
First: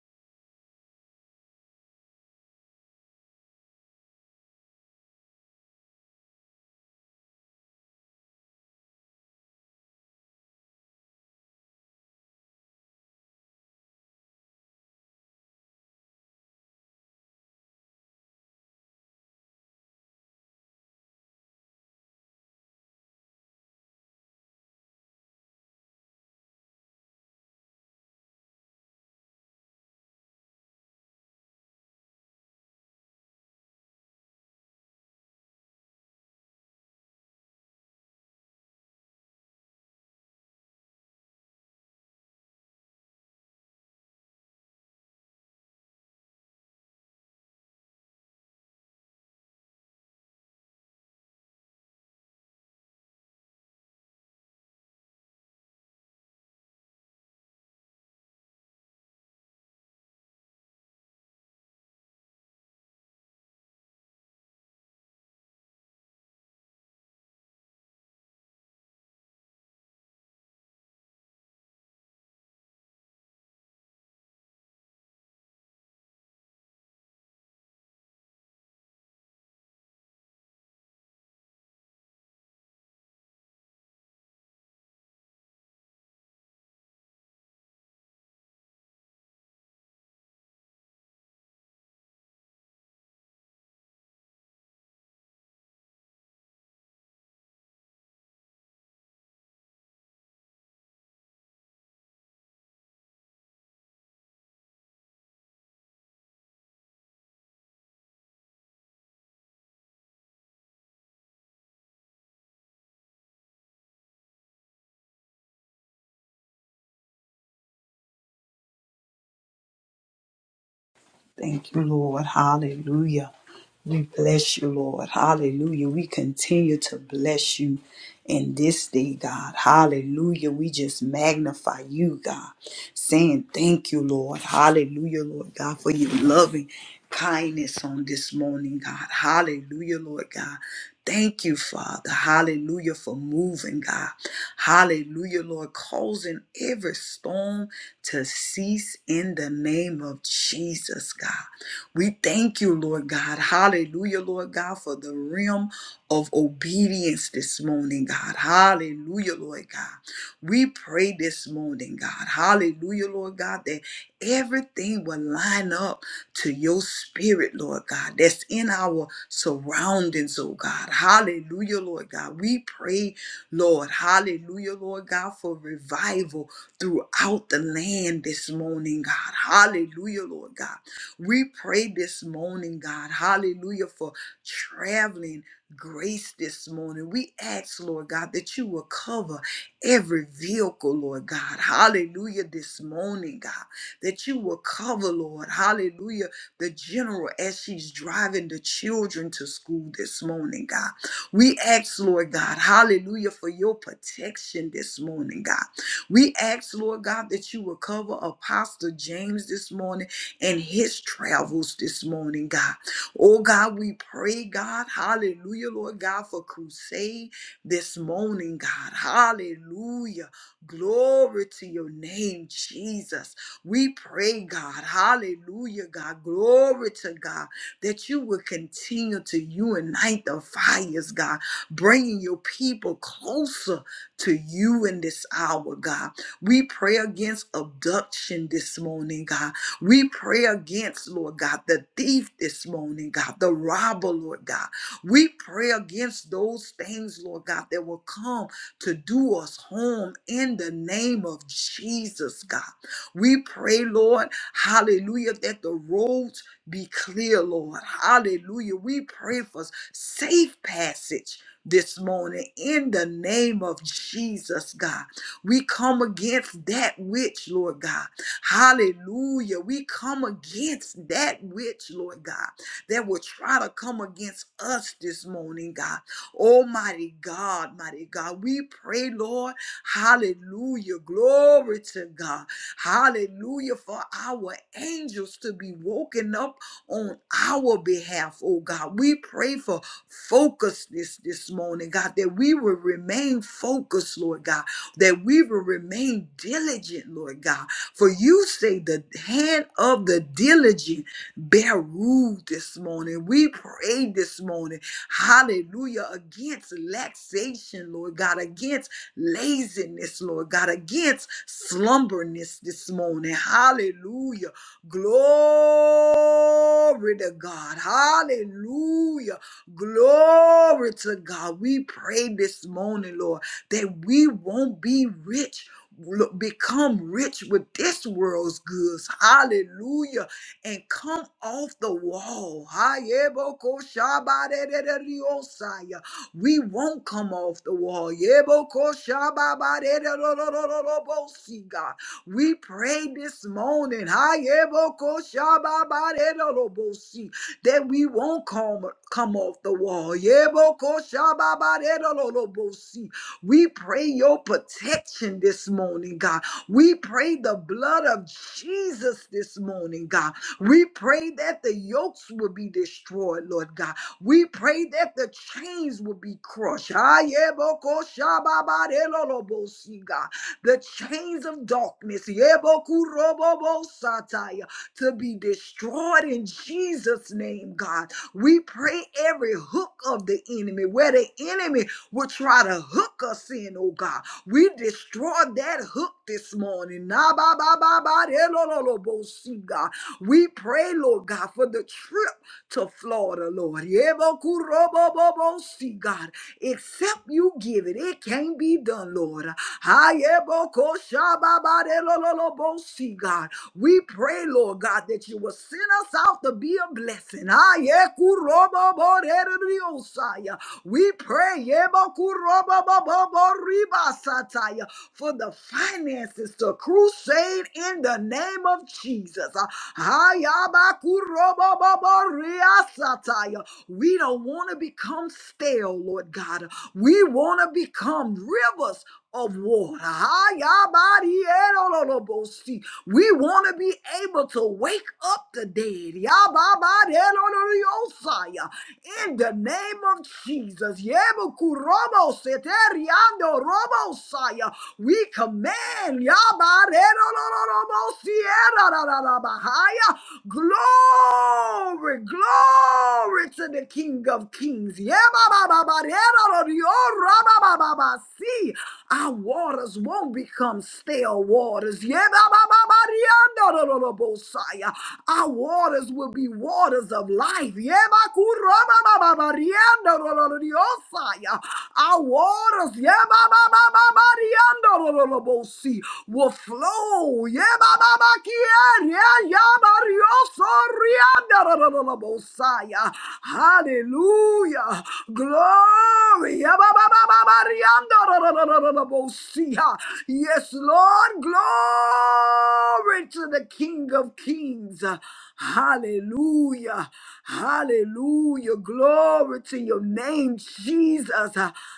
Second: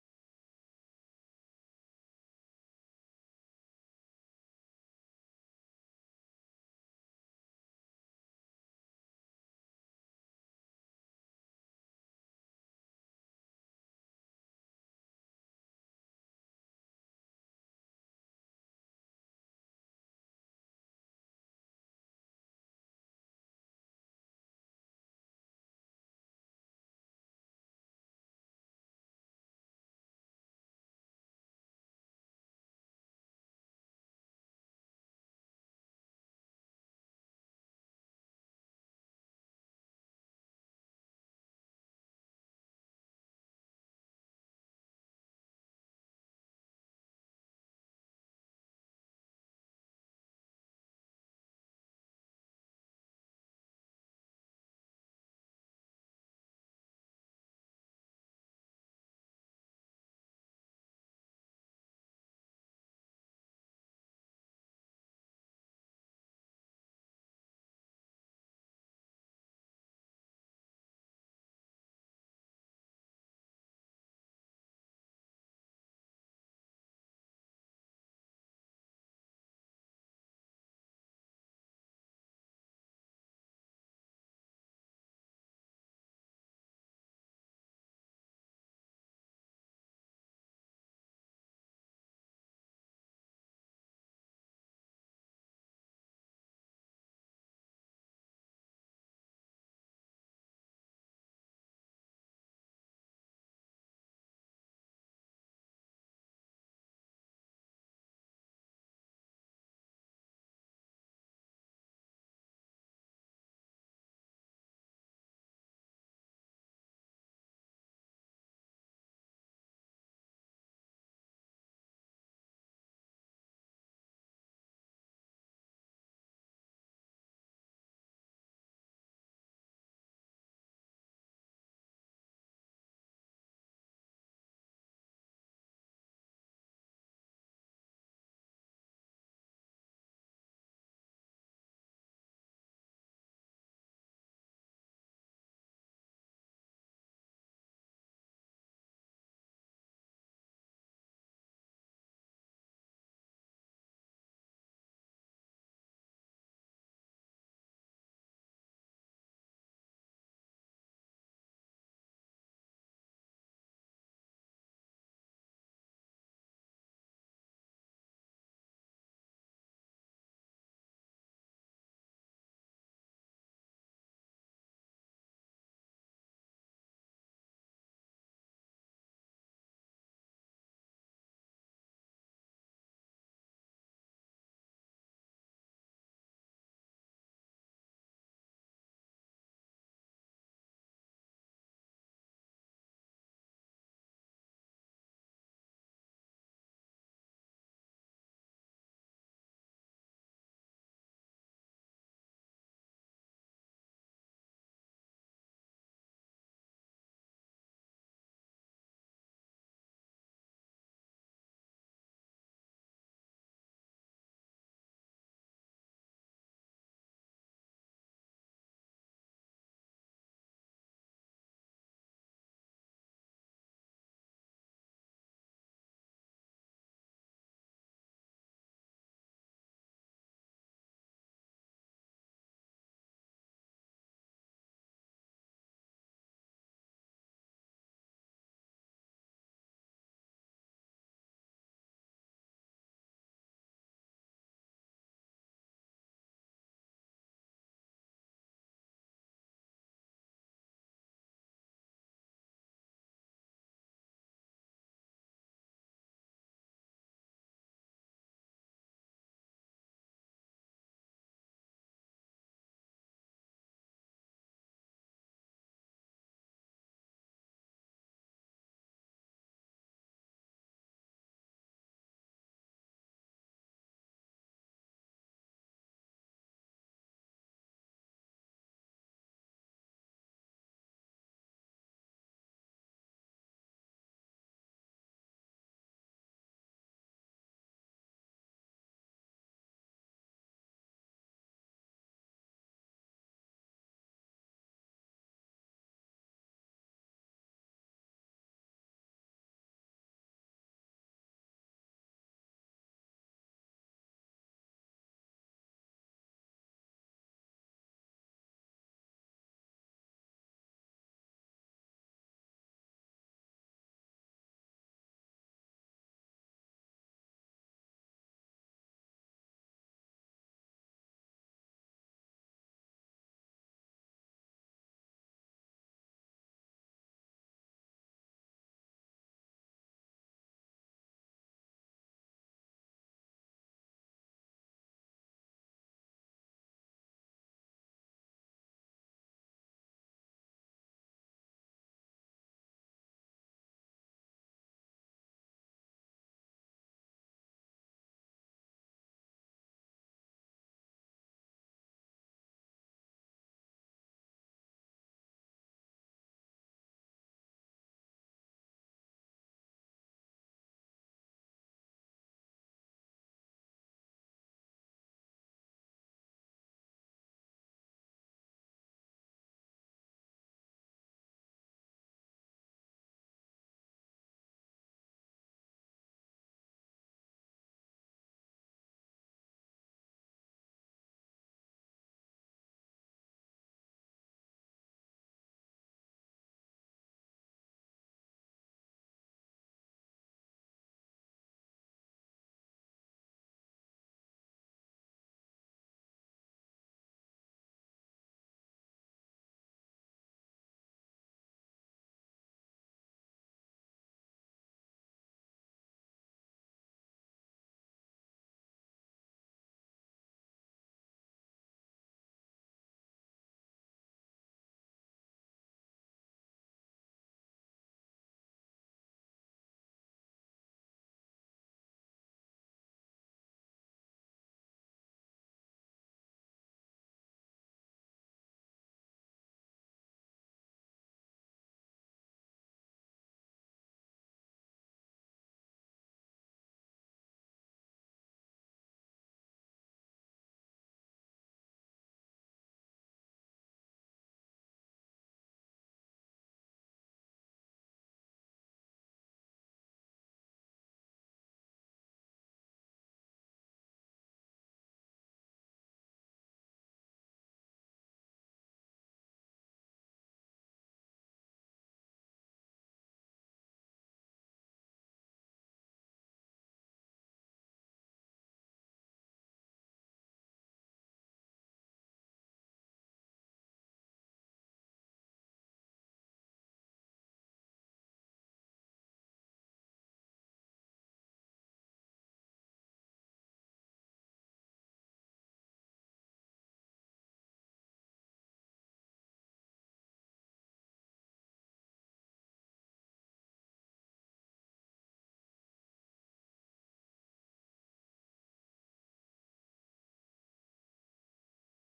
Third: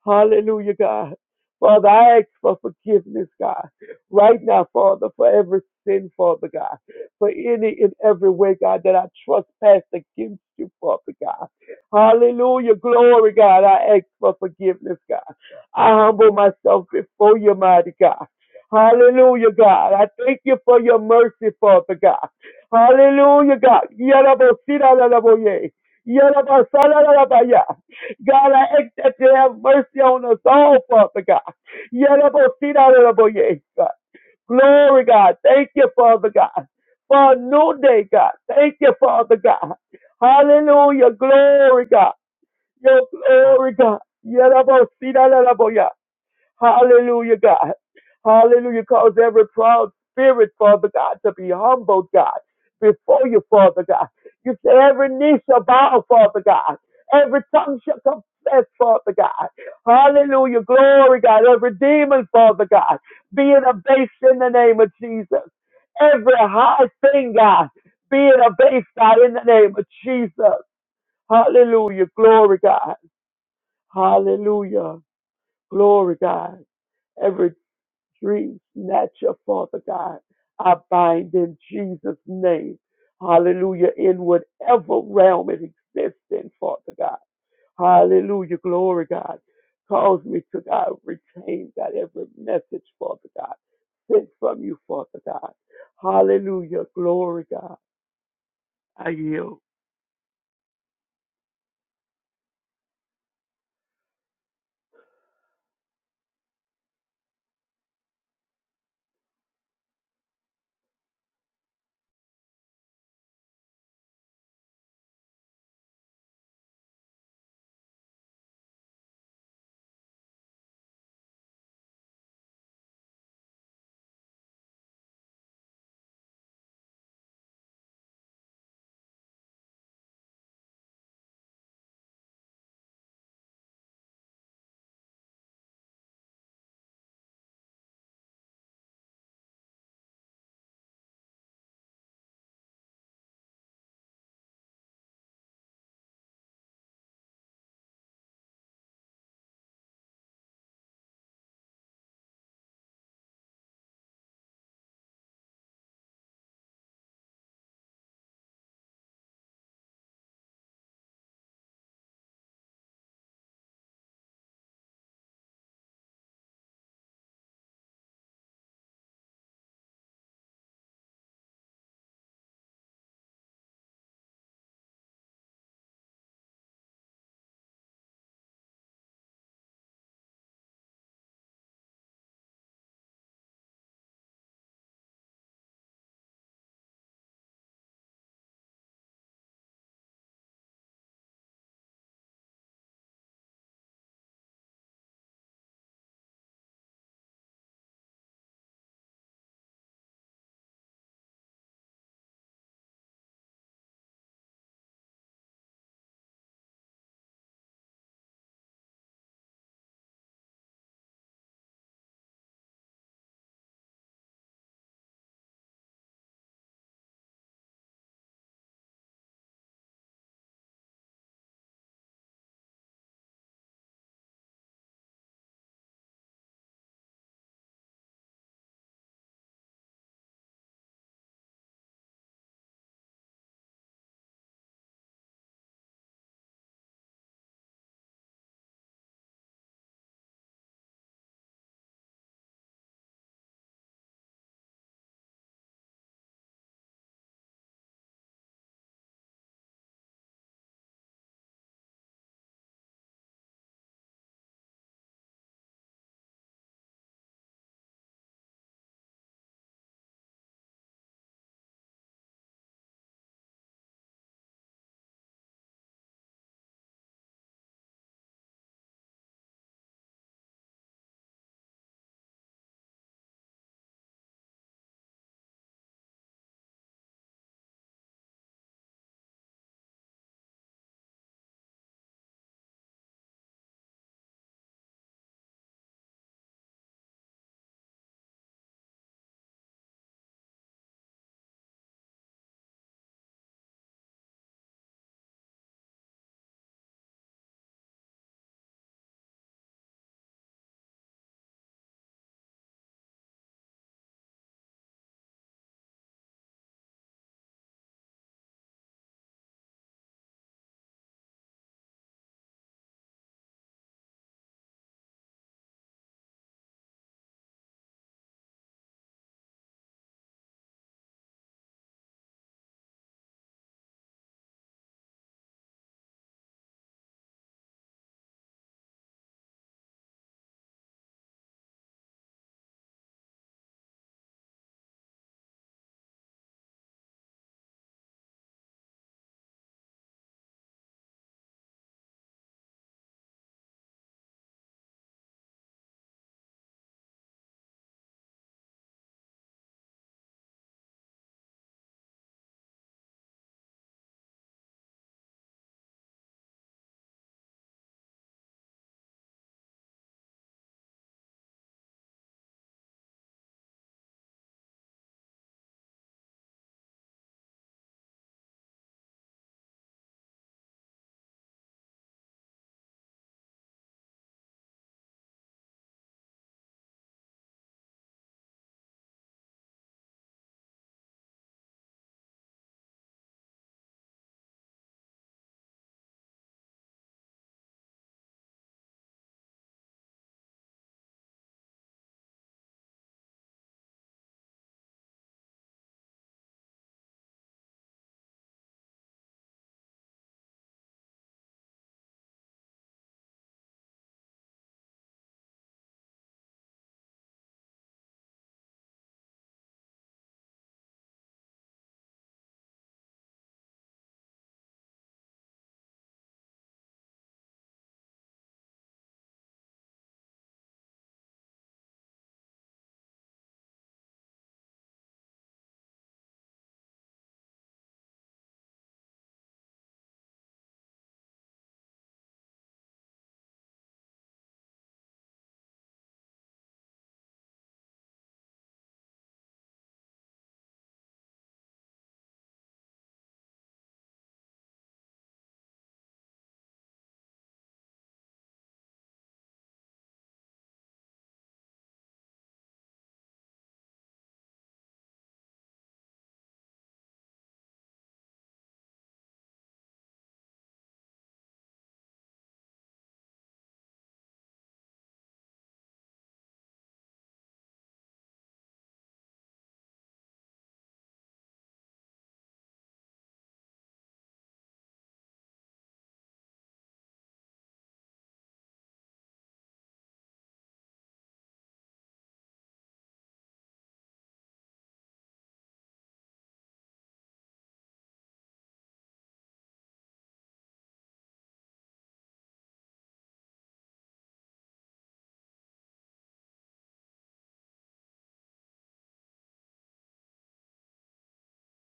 C: Hallelujah, God. Father, I ask for forgiveness, God, right now, Father, for every sin, Father God, for any and every way, God, that I trespass against you, Father God. Hallelujah, glory, God. I ask for forgiveness, God. I humble myself before you, mighty God. Hallelujah, God. I thank you for your mercy, Father God. Hallelujah, God. Yarabo, sirarabo, yea. Yarabo, God, I ask that you have mercy on us all, Father God. Yadabosita, God. Glory, God. Thank you, Father God. For a new day, God. Thank you, Father God. Hallelujah. Glory, God. Your glory, God. Yadabosita, Hallelujah, God. Hallelujah. Cause every proud spirit, Father God, to be humbled, God, before you, Father God. You say every knee shall bow, Father God. Every tongue shall confess, Father God. Hallelujah. Glory, God. Every demon, Father God, being abased in the name of Jesus. Every high thing, God, being abased, God, in the name of Jesus. Hallelujah. Glory, God. Hallelujah. Glory, God. Every dream snatcher, Father God. I bind in Jesus' name. Hallelujah. In whatever realm it exists in, Father God. Hallelujah. Glory, God. Cause me to, God, retain, God, every message, Father God, sent from you, Father God. Hallelujah. Glory, God. I yield.
B: Thank you, Lord. Hallelujah. We bless you, Lord. Hallelujah. We continue to bless you in this day, God. Hallelujah. We just magnify you, God, saying thank you, Lord. Hallelujah, Lord God, for your loving kindness on this morning, God. Hallelujah, Lord God. Thank you, Father. Hallelujah for moving, God. Hallelujah, Lord, causing every storm to cease in the name of Jesus, God. We thank you, Lord God. Hallelujah, Lord God, for the realm of obedience this morning, God. Hallelujah, Lord God. We pray this morning, God. Hallelujah, Lord God, that everything will line up to your spirit, Lord God, that's in our surroundings, oh God. Hallelujah, Lord God. We pray, Lord, hallelujah, Lord God, for revival throughout the land this morning, God. Hallelujah, Lord God. We pray this morning, God, hallelujah, for traveling grace this morning. We ask, Lord God, that you will cover every vehicle, Lord God. Hallelujah, this morning, God that you will cover, Lord. Hallelujah. The general as she's driving the children to school this morning, God. We ask, Lord God, hallelujah, for your protection this morning, God. We ask, Lord God, that you will cover Apostle James this morning and his travels this morning, God. Oh, God, we pray, God, hallelujah, Lord God, for crusade this morning, God. Hallelujah. Glory to your name, Jesus. We pray, God, hallelujah, God, glory to God, that you will continue to unite the fires, God, bringing your people closer to you in this hour, God. We pray against abduction this morning, God. We pray against, Lord God, the thief this morning, God, the robber, Lord God. We pray against those things, Lord God, that will come to do us harm in the name of Jesus, God. We pray, Lord, hallelujah, that the roads be clear, Lord. Hallelujah. We pray for safe passage this morning in the name of Jesus, God. We come against that which, Lord God. Hallelujah. We come against that which, Lord God, that will try to come against us this morning, God. Almighty God, mighty God. We pray, Lord. Hallelujah. Glory to God. Hallelujah. For our angels to be woken up on our behalf, oh God. We pray for focusness this morning, God, that we will remain focused, Lord God, that we will remain diligent, Lord God. For you say the hand of the diligent bear rule this morning. We pray this morning, hallelujah, against laxation, Lord God, against laziness, Lord God, against slumberness this morning. Hallelujah. Glory to God. Hallelujah. Glory to God. We pray this morning, Lord, that we won't be rich. lo- Become rich with this world's goods. Hallelujah. And come off the wall. Hayebokoshabadereriosaya. We won't come off the wall. Yebokoshababaredorororobosi, God. We pray this morning ha, yebokoshababaredorobosi, that we won't come, come off the wall. Yebokoshababaredororobosi. We pray your protection this morning, God. We pray the blood of Jesus this morning, God. We pray that the yokes will be destroyed, Lord God. We pray that the chains will be crushed. Ah, yeah, Ayebokoshababarelolobosi, God. The chains of darkness Yeah, yebokurobobosataya, to be destroyed in Jesus' name, God. We pray every hook of the enemy, where the enemy will try to hook us in, oh God. We destroy that hook this morning. Na ba ba ba ba de lo lo lo bo si, God. We pray, Lord God, for the trip to Florida, Lord. Yebokurobobobo, See, God, except you give it, it can't be done, Lord. Hayebokoshababarelolobosi, God. We pray, Lord God, that you will send us out to be a blessing. Hayekuroboboreriosaya. We pray yebokuroboboboribasataya, for the finances to crusade in the name of Jesus. Hayabakuroboboboriasataya. We don't want to become stale, Lord God. We want to become rivers of water. Ah, yabarierololobosi. We want to be able to wake up the dead. Yababarieroloriosaya. In the name of Jesus. Yebukuroboseteriandorobosaya. We command yabarierololobosierarararabahaya. glory, glory to the King of Kings. Yababarieroloriorabababasi. Our waters won't become stale waters. Yebabababariandorobosaya. Our waters will be waters of life. Yebakurobababariandorobosaya. Our waters. yebabababariandorobosi will flow. Yeah, ba, yeah, yeah, ba, rio, sorry, ah, Hallelujah. Glory. Yeah, ba, ba, ba, ba, ba, ria, da, Yes, Lord. Glory to the King of Kings. Hallelujah. Hallelujah. Glory to your name, Jesus.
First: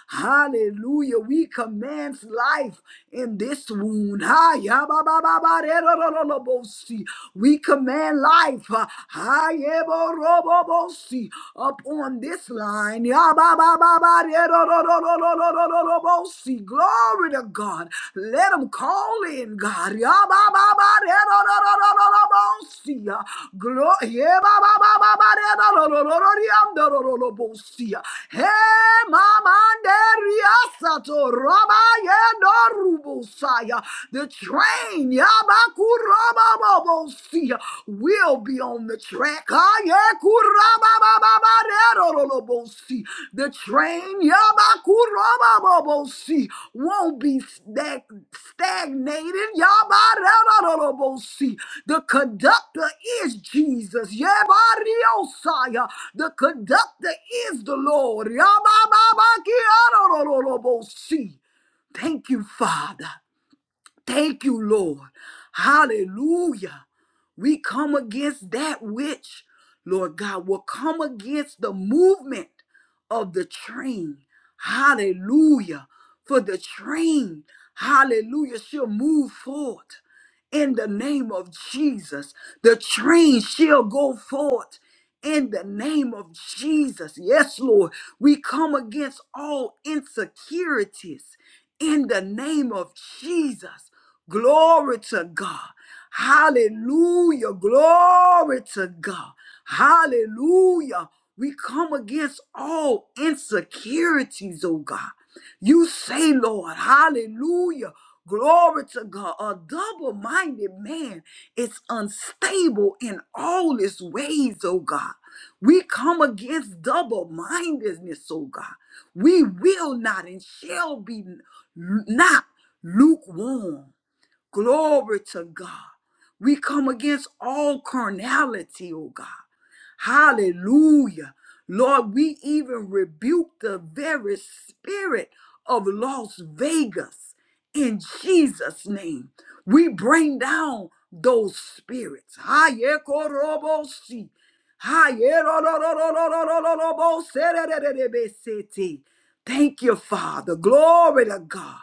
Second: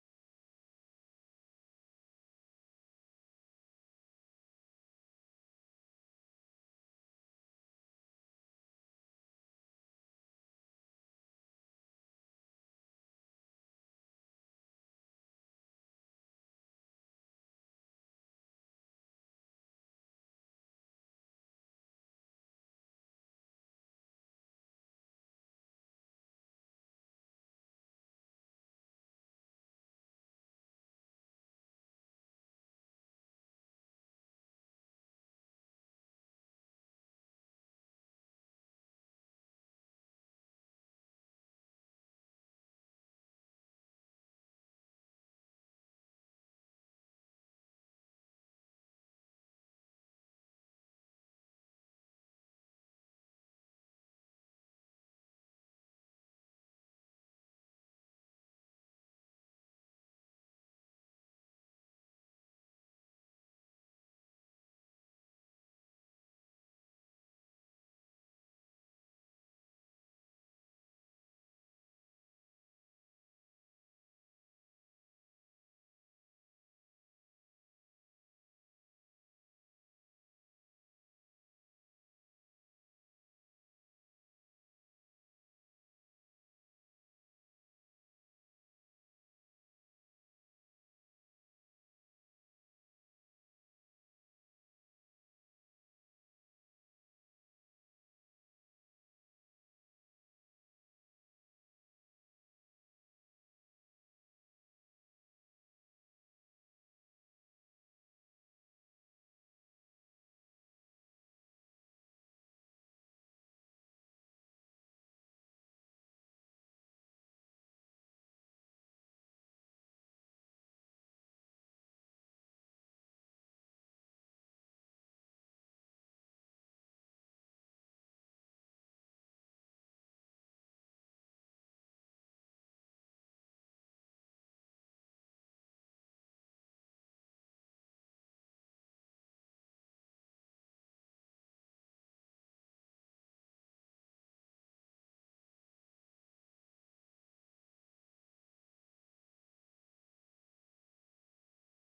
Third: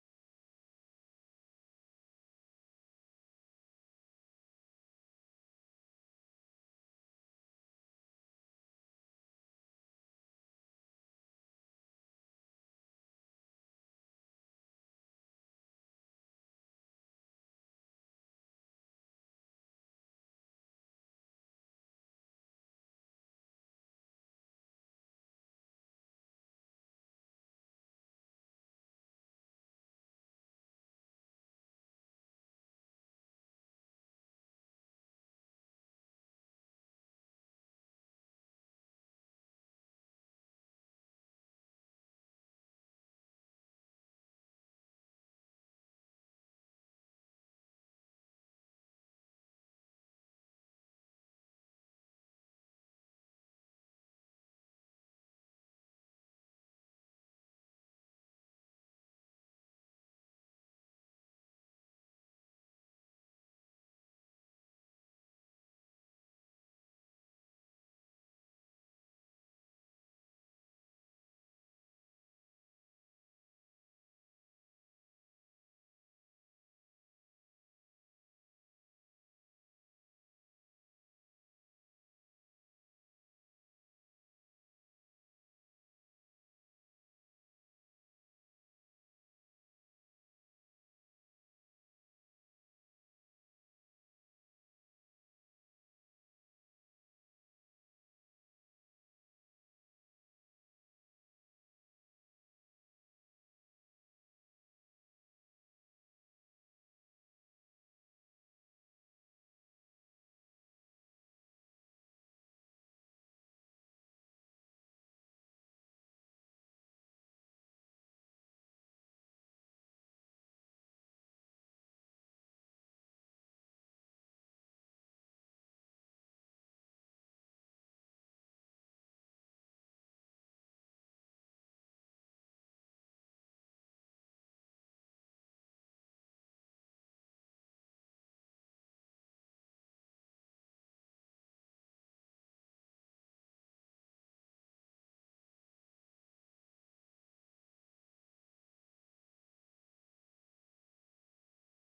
B: Hallelujah. We command life in this wound. Ha, ya, ba, ba, ba, ba, de, do, do, do, do, bo, si. We command life. Ha, ha, ye, bo, ro, bo, bo, si. Up on this line. Ya, ba, ba, ba, ba, de, do, do, do, do, do, do, do, do, bo, si. Glory to God. Let them call in, God. Ya ba ba ba de do do do do do do bo si ya. Glo- ye ba ba ba ba ba de do do do do do di am do do do do bo si ya. Hey, mama de ria sa to ro ba ye do ru bo sa ya. The train ya ba ku ro ba bo bo si ya, will be on the track. Ah, yeah, ku ra ba ba ba ba de do do do bo si ya. The train Yabakurobabobosi won't be stag- stagnated. Yabarabarabosi. The conductor is Jesus. Yabariosaya. The conductor is the Lord. Yabababakiarorobosi. Thank you, Father. Thank you, Lord. Hallelujah. We come against that which, Lord God, will come against the movement of the train. Hallelujah. For the train, hallelujah, shall move forward in the name of Jesus. The train shall go forth in the name of Jesus. Yes, Lord. We come against all insecurities in the name of Jesus. Glory to God. Hallelujah. Glory to God. Hallelujah. We come against all insecurities, oh God. You say, Lord, hallelujah. Glory to God. A double minded man is unstable in all his ways, oh God. We come against double mindedness, oh God. We will not and shall be not lukewarm. Glory to God. We come against all carnality, oh God. Hallelujah. Lord, we even rebuke the very spirit of Las Vegas in Jesus' name. We bring down those spirits. Hayekoroboshi. Hayerororororororoboserererebesete. Thank you, Father. Glory to God.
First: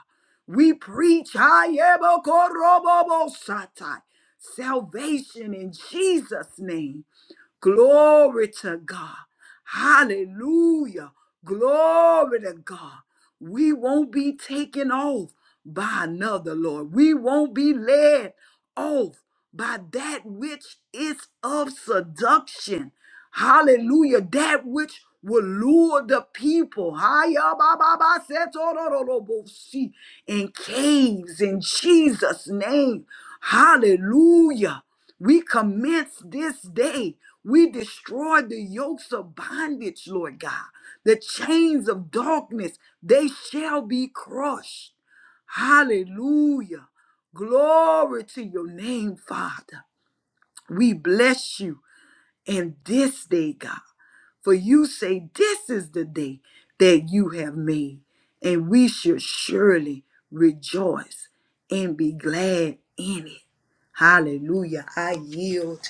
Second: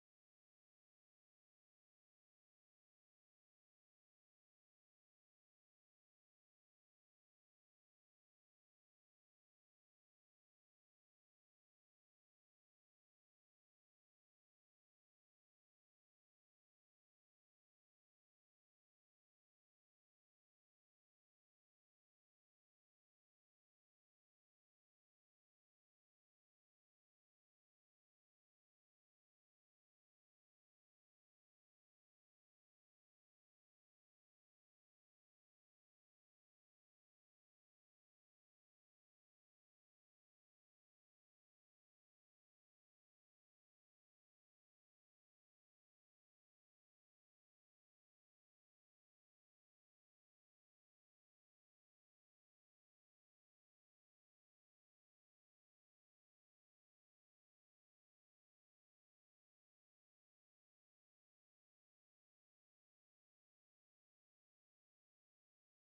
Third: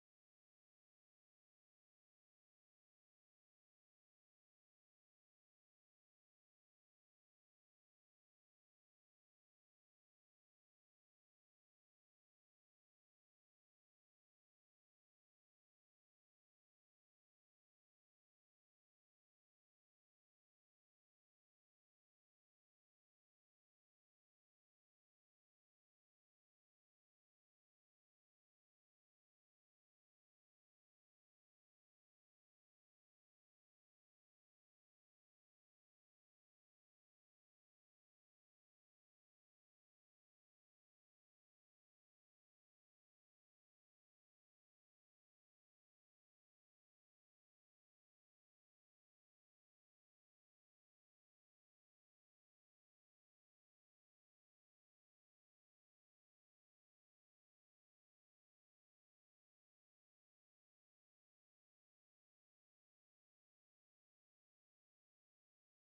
B: We preach hayebokorobobosatai. salvation in Jesus' name. Glory to God. Hallelujah. Glory to God. We won't be taken off by another, Lord. We won't be led off by that which is of seduction. Hallelujah. That which will lure the people. Hiya, ba, ba, ba, se, to, ro, ro, ro, bo, si, In caves in Jesus' name. Hallelujah. We commence this day. We destroy the yokes of bondage, Lord God. The chains of darkness, they shall be crushed. Hallelujah. Glory to your name, Father. We bless you in this day, God. For you say, This is the day that you have made, and we should surely rejoice and be glad in it. Hallelujah. I yield.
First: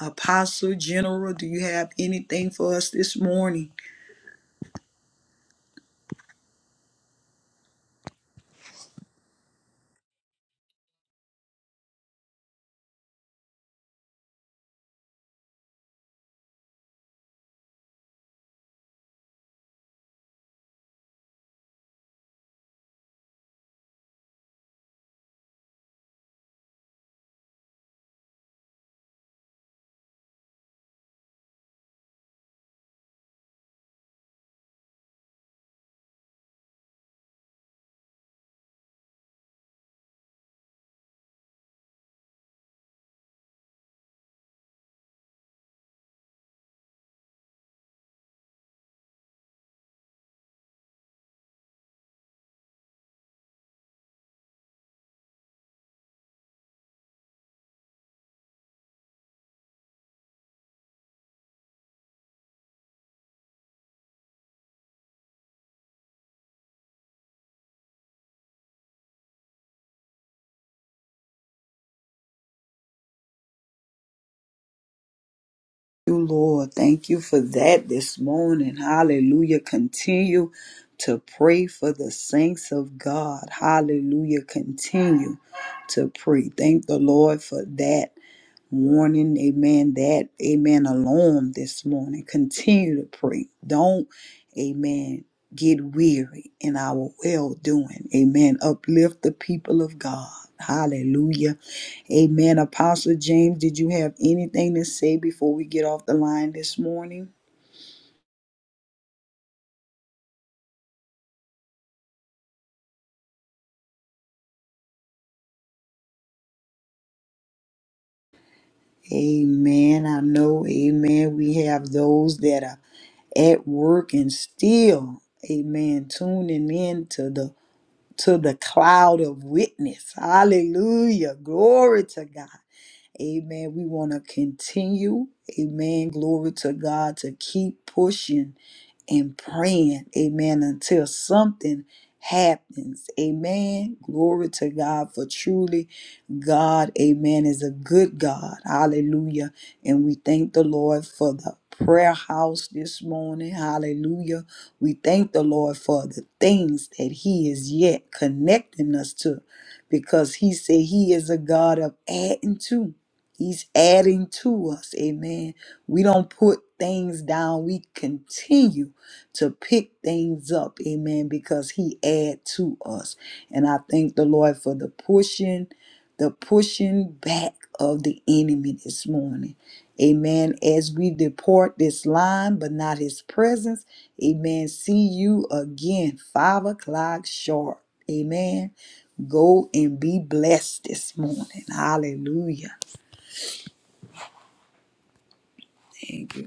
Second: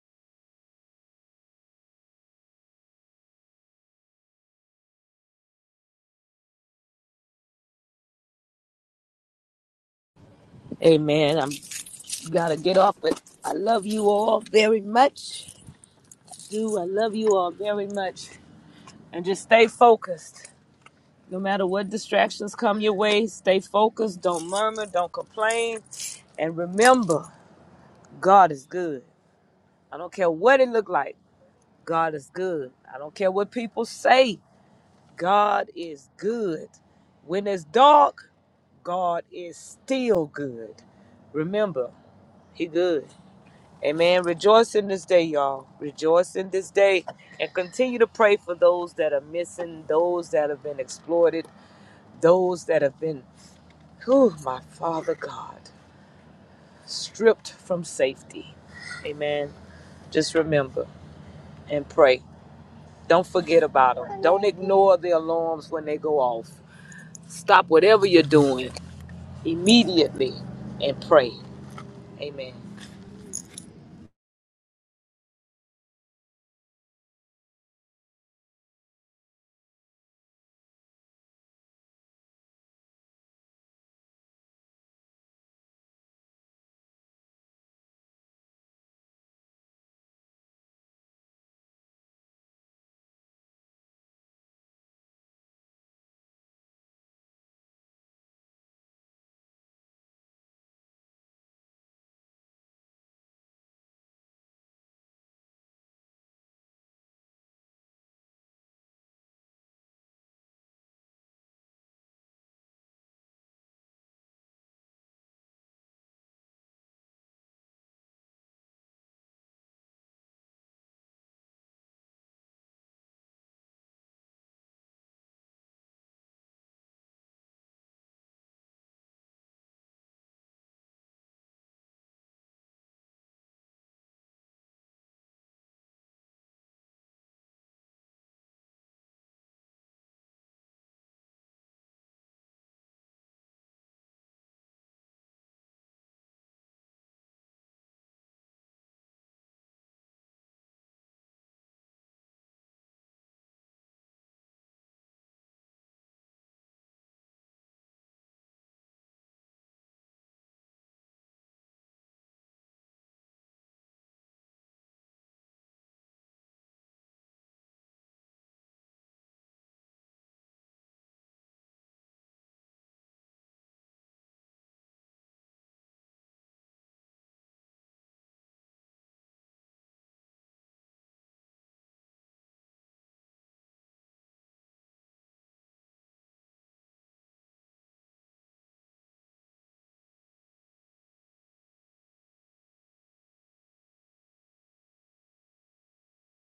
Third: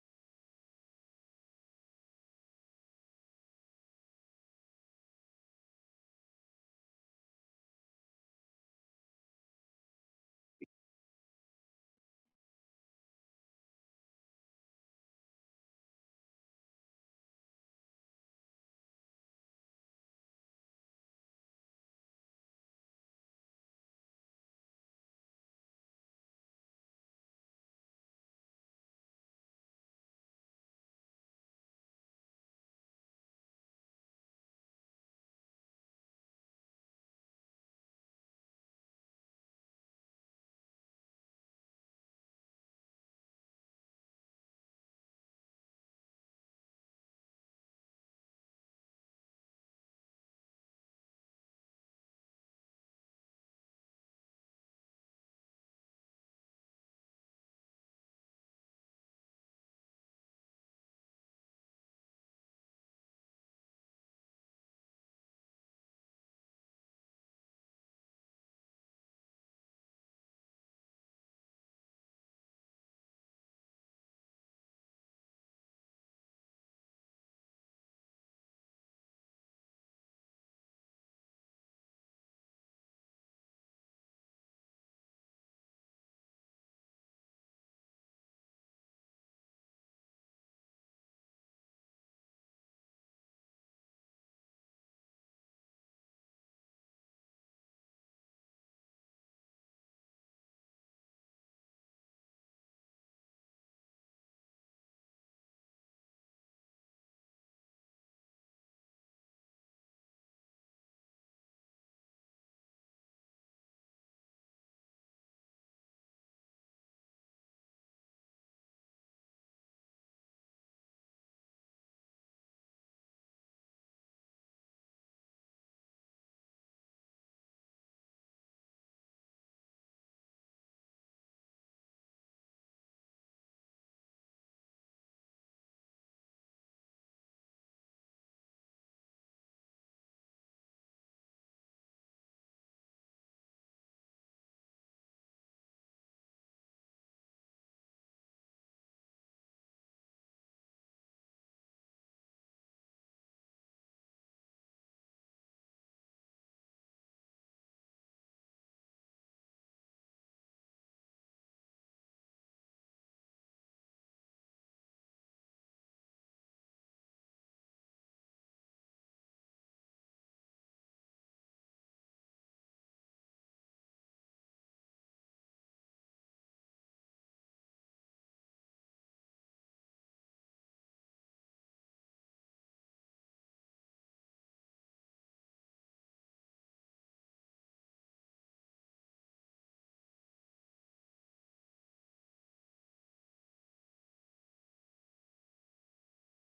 B: Apostle General, do you have anything for us this morning?
A: Amen. I'm gotta get off, but I love you all very much. Do I love you all very much? And just stay focused. No matter what distractions come your way, stay focused. Don't murmur. Don't complain. And remember, God is good. I don't care what it look like. God is good. I don't care what people say. God is good. When it's dark. God is still good. Remember, He good. Amen. Rejoice in this day, y'all. Rejoice in this day and continue to pray for those that are missing, those that have been exploited, those that have been, whew, my Father God, stripped from safety. Amen. Just remember and pray. Don't forget about them. Don't ignore the alarms when they go off. Stop whatever you're doing immediately and pray. Amen.
B: You, Lord, thank you for that this morning. Hallelujah. Continue to pray for the saints of God. Hallelujah. Continue to pray. Thank the Lord for that. warning, amen, that, amen, alarm this morning. Continue to pray. Don't, amen, get weary in our well doing. Amen. Uplift the people of God. Hallelujah. Amen. Apostle James, did you have anything to say before we get off the line this morning? Amen. I know, amen. We have those that are at work and still, amen, tuning in to the to the cloud of witness. Hallelujah. Glory to God. Amen. We want to continue. Amen. Glory to God to keep pushing and praying, amen, until something happens. Amen. Glory to God for truly God, amen, is a good God. Hallelujah. And we thank the Lord for the prayer house this morning. Hallelujah. We thank the Lord for the things that He is yet connecting us to because He said He is a God of adding to. He's adding to us. Amen. We don't put things down. We continue to pick things up, amen, because he add to us. And I thank the Lord for the pushing, the pushing back of the enemy this morning. Amen. As we depart this line, but not his presence, amen. See you again, five o'clock sharp. Amen. Go and be blessed this morning. Hallelujah. Thank you.